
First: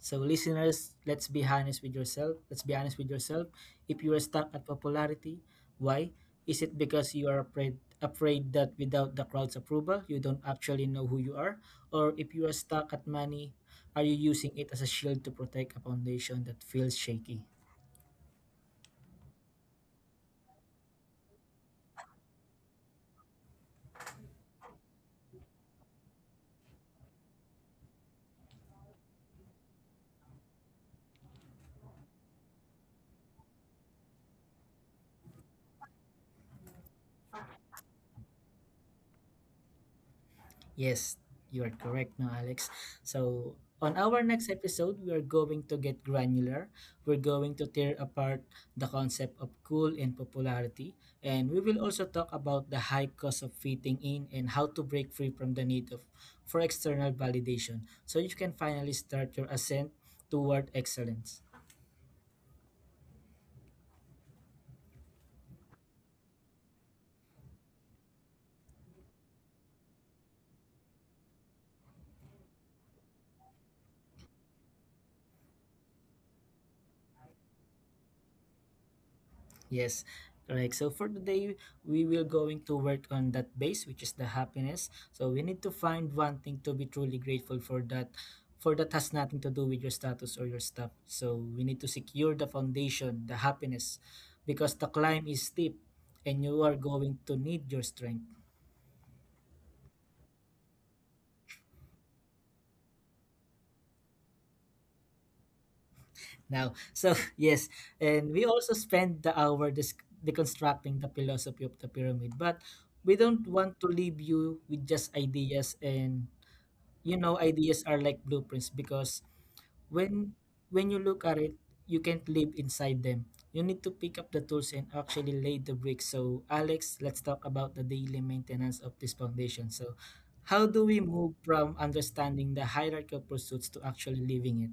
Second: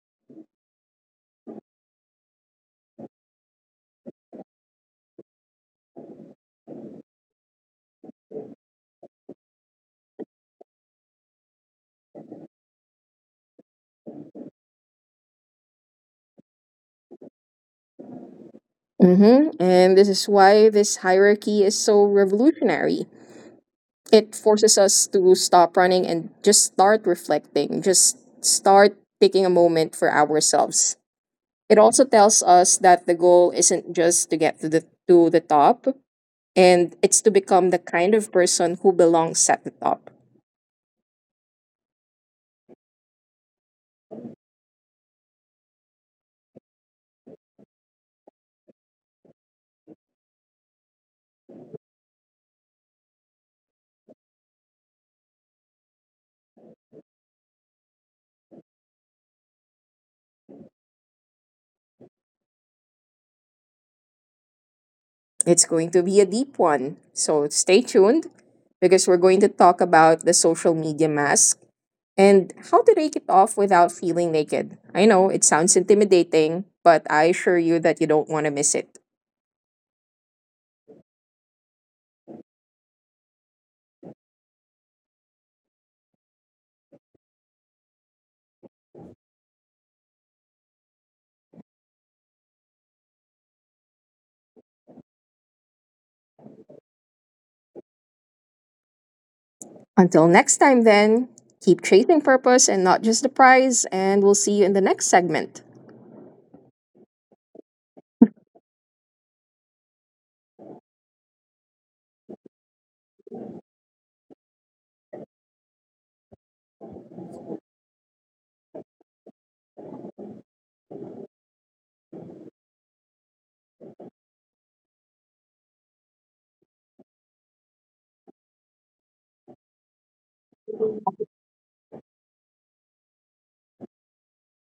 Speaker 1: So listeners, let's be honest with yourself. Let's be honest with yourself. If you are stuck at popularity, why? Is it because you are afraid that without the crowd's approval, you don't actually know who you are? Or if you are stuck at money, are you using it as a shield to protect a foundation that feels shaky?
Speaker 2: Hmm. And this is why this hierarchy is so revolutionary. It forces us to stop running and just start reflecting, just start taking a moment for ourselves. It also tells us that the goal isn't just to get to the top, and it's to become the kind of person who belongs at the top.
Speaker 1: Yes, you are correct, no, Alex. So, on our next episode, we are going to get granular. We're going to tear apart the concept of cool and popularity. And we will also talk about the high cost of fitting in and how to break free from the need of for external validation so you can finally start your ascent toward excellence.
Speaker 2: It's going to be a deep one. So stay tuned because we're going to talk about the social media mask and how do they keep off without feeling naked? I know it sounds intimidating, but I assure you that you don't want to miss it.
Speaker 1: Yes, correct. So for today, we will going to work on that base, which is the happiness. So we need to find one thing to be truly grateful for that has nothing to do with your status or your stuff. So we need to secure the foundation, the happiness, because the climb is steep, and you are going to need your strength
Speaker 2: Until next time, then, keep chasing purpose and not just the prize, and we'll see you in the next segment.
Speaker 1: now. So yes, and we also spend the hour deconstructing the philosophy of the pyramid, but we don't want to leave you with just ideas and you know ideas are like blueprints because when when you look at it you can't live inside them. You need to pick up the tools and actually lay the bricks. So Alex, let's talk about the daily maintenance of this foundation. So how do we move from understanding the hierarchical pursuits to actually living it?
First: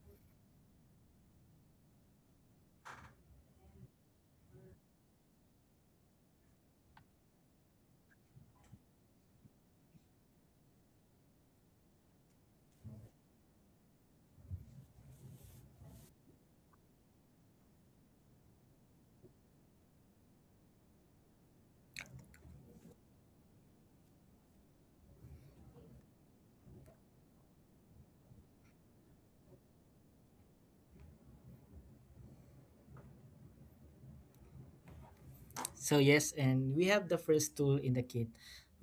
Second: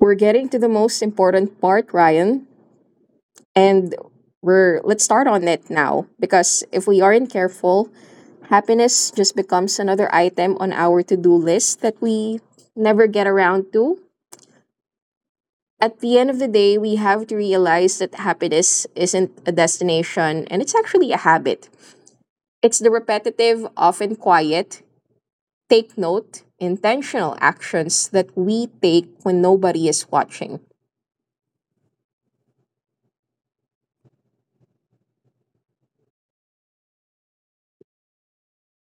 Speaker 2: We're getting to the most important part, Ryan, and we're let's start on it now because if we aren't careful, happiness just becomes another item on our to-do list that we never get around to. At the end of the day, we have to realize that happiness isn't a destination and it's actually a habit. It's the repetitive, often quiet, take note, intentional actions that we take when nobody is watching.
Speaker 1: So yes, and we have the first tool in the kit,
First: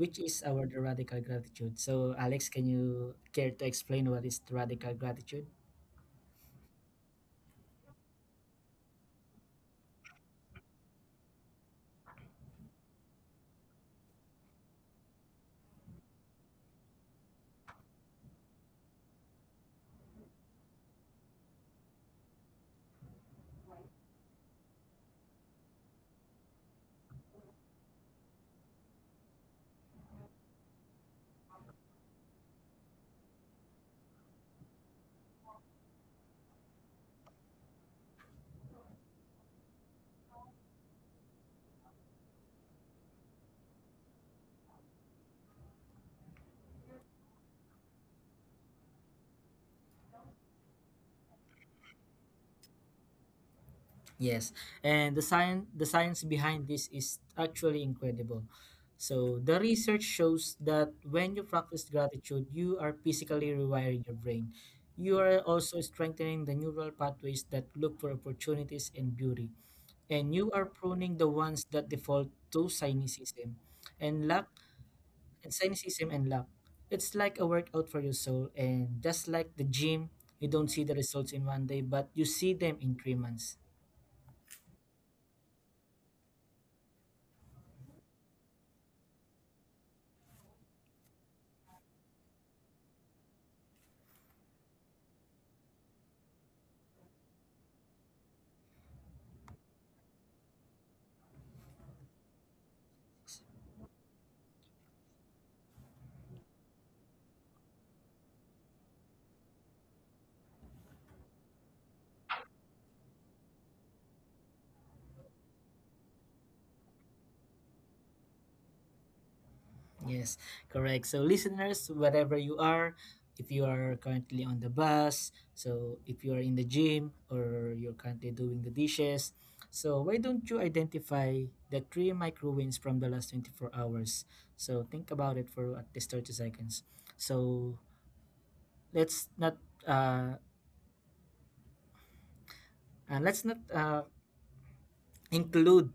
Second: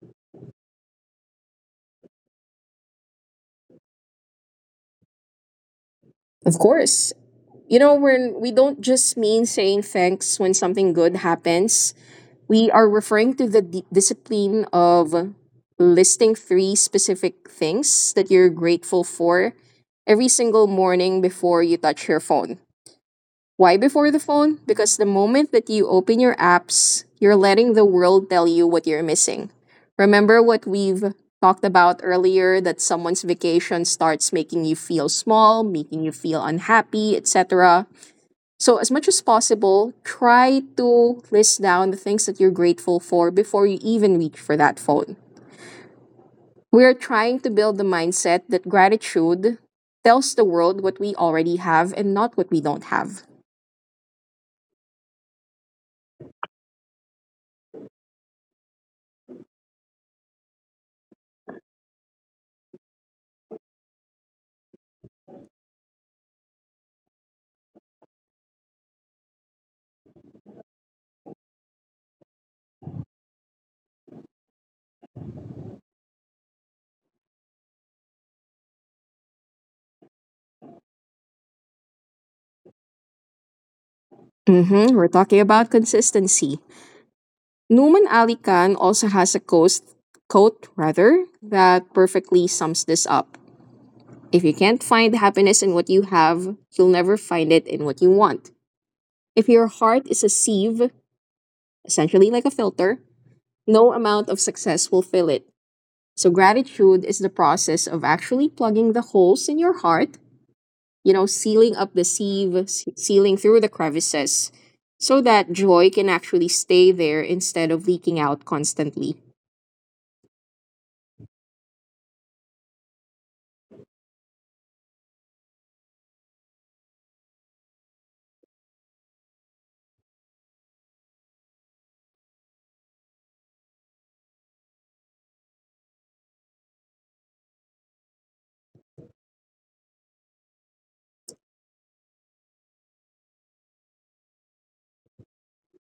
Speaker 1: which is our the radical gratitude. So Alex, can you care to explain what is the radical gratitude?
Speaker 2: Of course, you know, when we don't just mean saying thanks when something good happens, we are referring to the discipline of listing three specific things that you're grateful for every single morning before you touch your phone. Why before the phone? Because the moment that you open your apps, you're letting the world tell you what you're missing. Remember what we've talked about earlier that someone's vacation starts making you feel small, making you feel unhappy, etc. So, as much as possible, try to list down the things that you're grateful for before you even reach for that phone. We are trying to build the mindset that gratitude tells the world what we already have and not what we don't have.
Speaker 1: Yes, and the science behind this is actually incredible. So the research shows that when you practice gratitude, you are physically rewiring your brain. You are also strengthening the neural pathways that look for opportunities and beauty, and you are pruning the ones that default to and lack cynicism and lack. It's like a workout for your soul, and just like the gym, you don't see the results in one day, but you see them in 3 months.
Speaker 2: Hmm. We're talking about consistency. Numan Ali Khan also has a quote rather, that perfectly sums this up. If you can't find happiness in what you have, you'll never find it in what you want. If your heart is a sieve, essentially like a filter, no amount of success will fill it. So, gratitude is the process of actually plugging the holes in your heart, you know, sealing up the sieve, sealing through the crevices, so that joy can actually stay there instead of leaking out constantly.
Speaker 1: Yes, correct. So, listeners, wherever you are, if you are currently on the bus, so if you are in the gym or you're currently doing the dishes, so why don't you identify the three micro wins from the last 24 hours? So, think about it for at least 30 seconds. So, let's not uh, let's not include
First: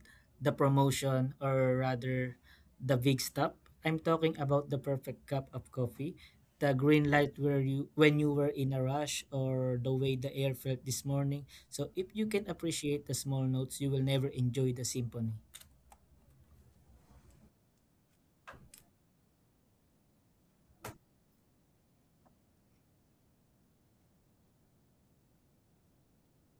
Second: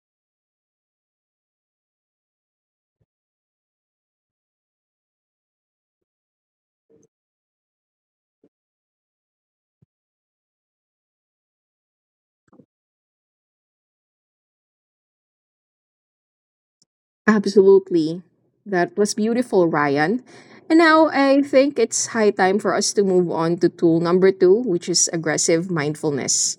Speaker 1: the promotion or rather the big stop. I'm talking about the perfect cup of coffee, the green light where you when you were in a rush or the way the air felt this morning. So if you can appreciate the small notes, you will never enjoy the symphony.
Speaker 2: Absolutely. That was beautiful, Ryan. And now I think it's high time for us to move on to tool number two, which is aggressive mindfulness.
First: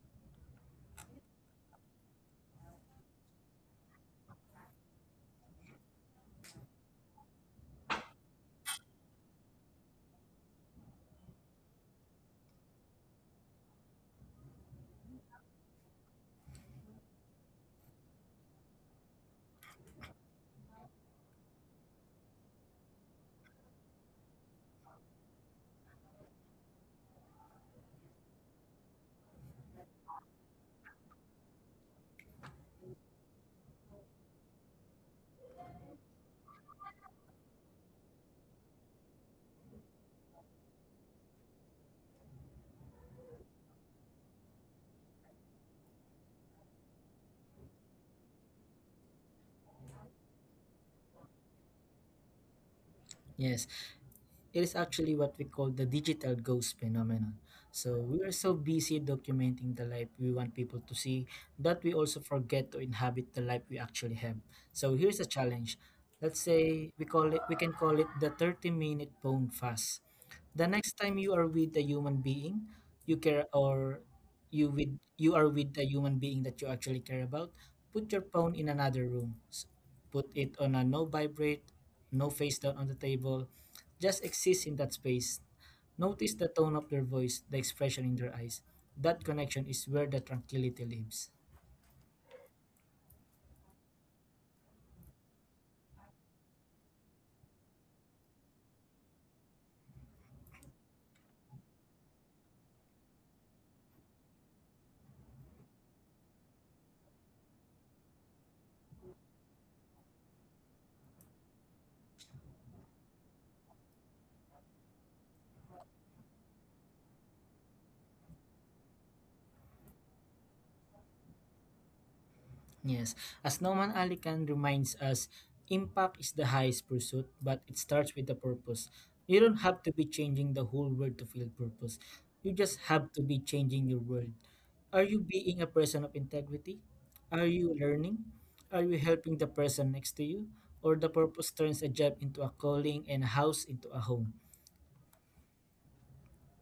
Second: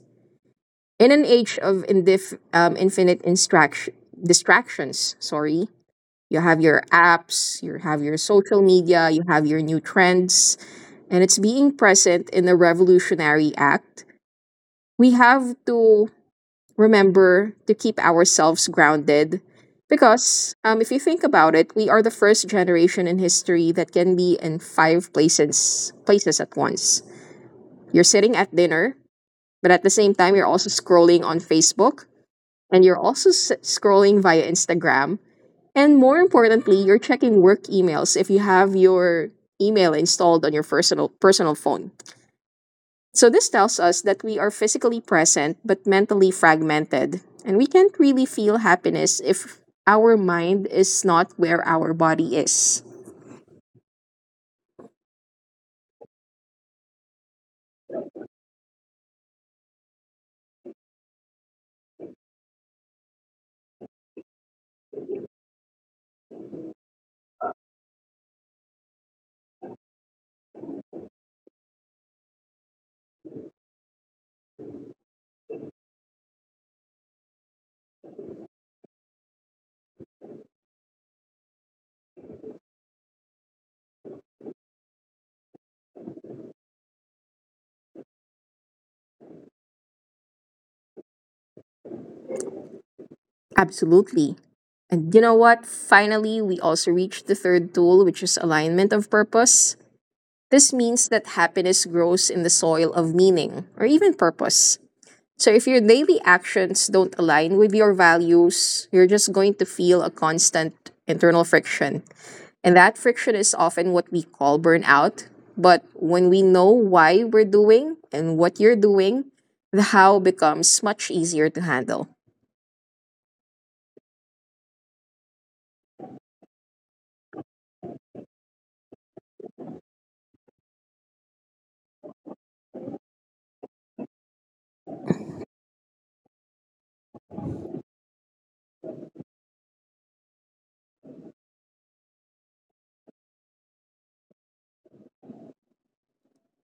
Speaker 2: In an age of infinite distractions, sorry, you have your apps, you have your social media, you have your new trends, and it's being present in a revolutionary act. We have to remember to keep ourselves grounded because if you think about it, we are the first generation in history that can be in five places at once. You're sitting at dinner, but at the same time you're also scrolling on Facebook and you're also scrolling via Instagram. And more importantly, you're checking work emails if you have your email installed on your personal phone. So, this tells us that we are physically present but mentally fragmented, and we can't really feel happiness if our mind is not where our body is.
Speaker 1: Yes, it is actually what we call the digital ghost phenomenon. So we are so busy documenting the life we want people to see that we also forget to inhabit the life we actually have. So here's a challenge. Let's say we call it we can call it the 30-minute bone fast. The next time you are with a human being you care or you with you are with a human being that you actually care about, put your phone in another room. Put it on a no vibrate, no face down on the table. Just exist in that space, notice the tone of their voice, the expression in their eyes. That connection is where the tranquility lives.
Speaker 2: Absolutely. And you know what? Finally, we also reach the third tool, which is alignment of purpose. This means that happiness grows in the soil of meaning or even purpose. So, if your daily actions don't align with your values, you're just going to feel a constant internal friction. And that friction is often what we call burnout. But when we know why we're doing and what you're doing, the how becomes much easier to handle.
Speaker 1: Yes, as Norman Alican reminds us, impact is the highest pursuit, but it starts with a purpose. You don't have to be changing the whole world to feel purpose. You just have to be changing your world. Are you being a person of integrity? Are you learning? Are you helping the person next to you? Or the purpose turns a job into a calling and a house into a home.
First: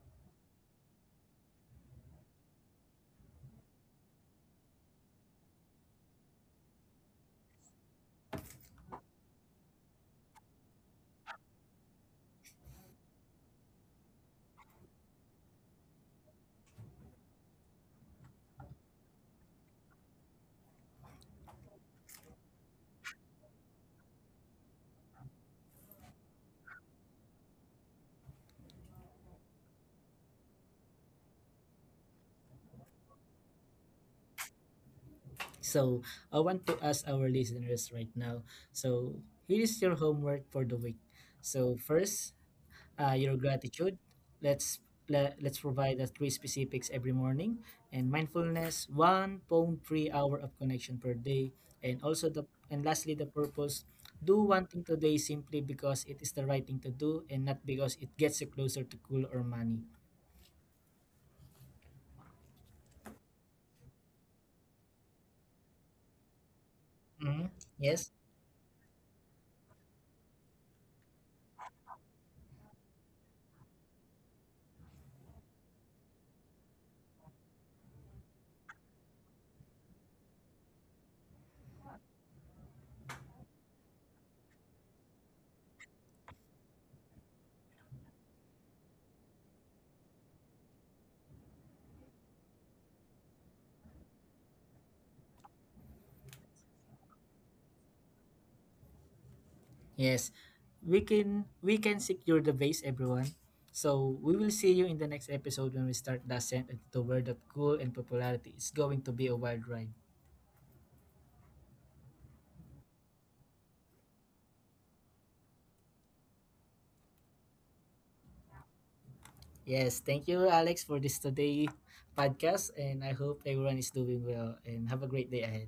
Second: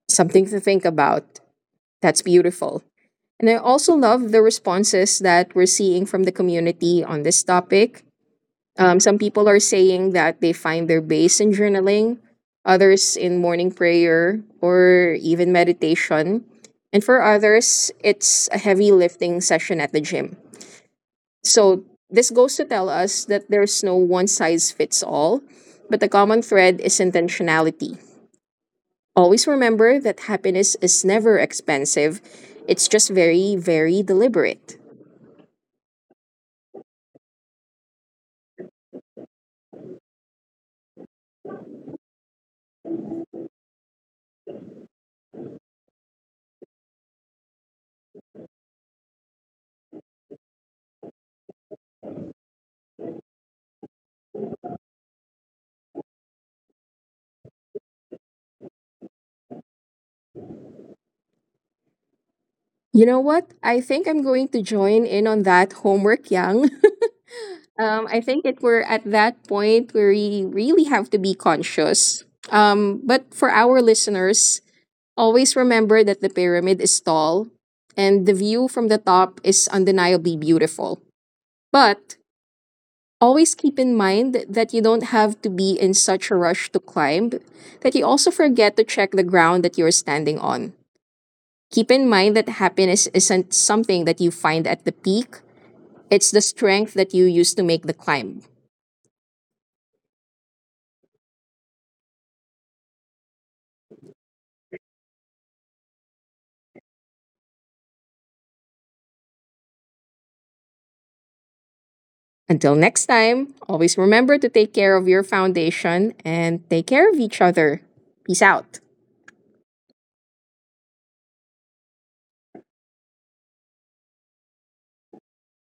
Speaker 2: Something to think about. That's beautiful. And I also love the responses that we're seeing from the community on this topic. Some people are saying that they find their base in journaling, others in morning prayer or even meditation. And for others, it's a heavy lifting session at the gym. So this goes to tell us that there's no one size fits all, but the common thread is intentionality. Always remember that happiness is never expensive, it's just very, very deliberate.
Speaker 1: So I want to ask our listeners right now. So here is your homework for the week. So first, your gratitude. Let's let's provide us three specifics every morning, and mindfulness, 1.3 hour of connection per day, and also the and lastly the purpose. Do one thing today simply because it is the right thing to do and not because it gets you closer to goal or money.
Speaker 2: You know what? I think I'm going to join in on that homework, Yang.
Speaker 1: Mhm. Yes,
Speaker 2: I think it we're at that point where we really have to be conscious. But for our listeners, always remember that the pyramid is tall and the view from the top is undeniably beautiful. But always keep in mind that you don't have to be in such a rush to climb that you also forget to check the ground that you're standing on. Keep in mind that happiness isn't something that you find at the peak, it's the strength that you use to make the climb.
Speaker 1: yes. We can secure the base, everyone. So we will see you in the next episode when we start Descent into the world of cool and popularity. It's going to be a wild ride.
Speaker 2: Until next time, always remember to take care of your foundation and take care of each other. Peace out.
Speaker 1: Yes, thank you, Alex, for this today podcast, and I hope everyone is doing well and have a great day ahead.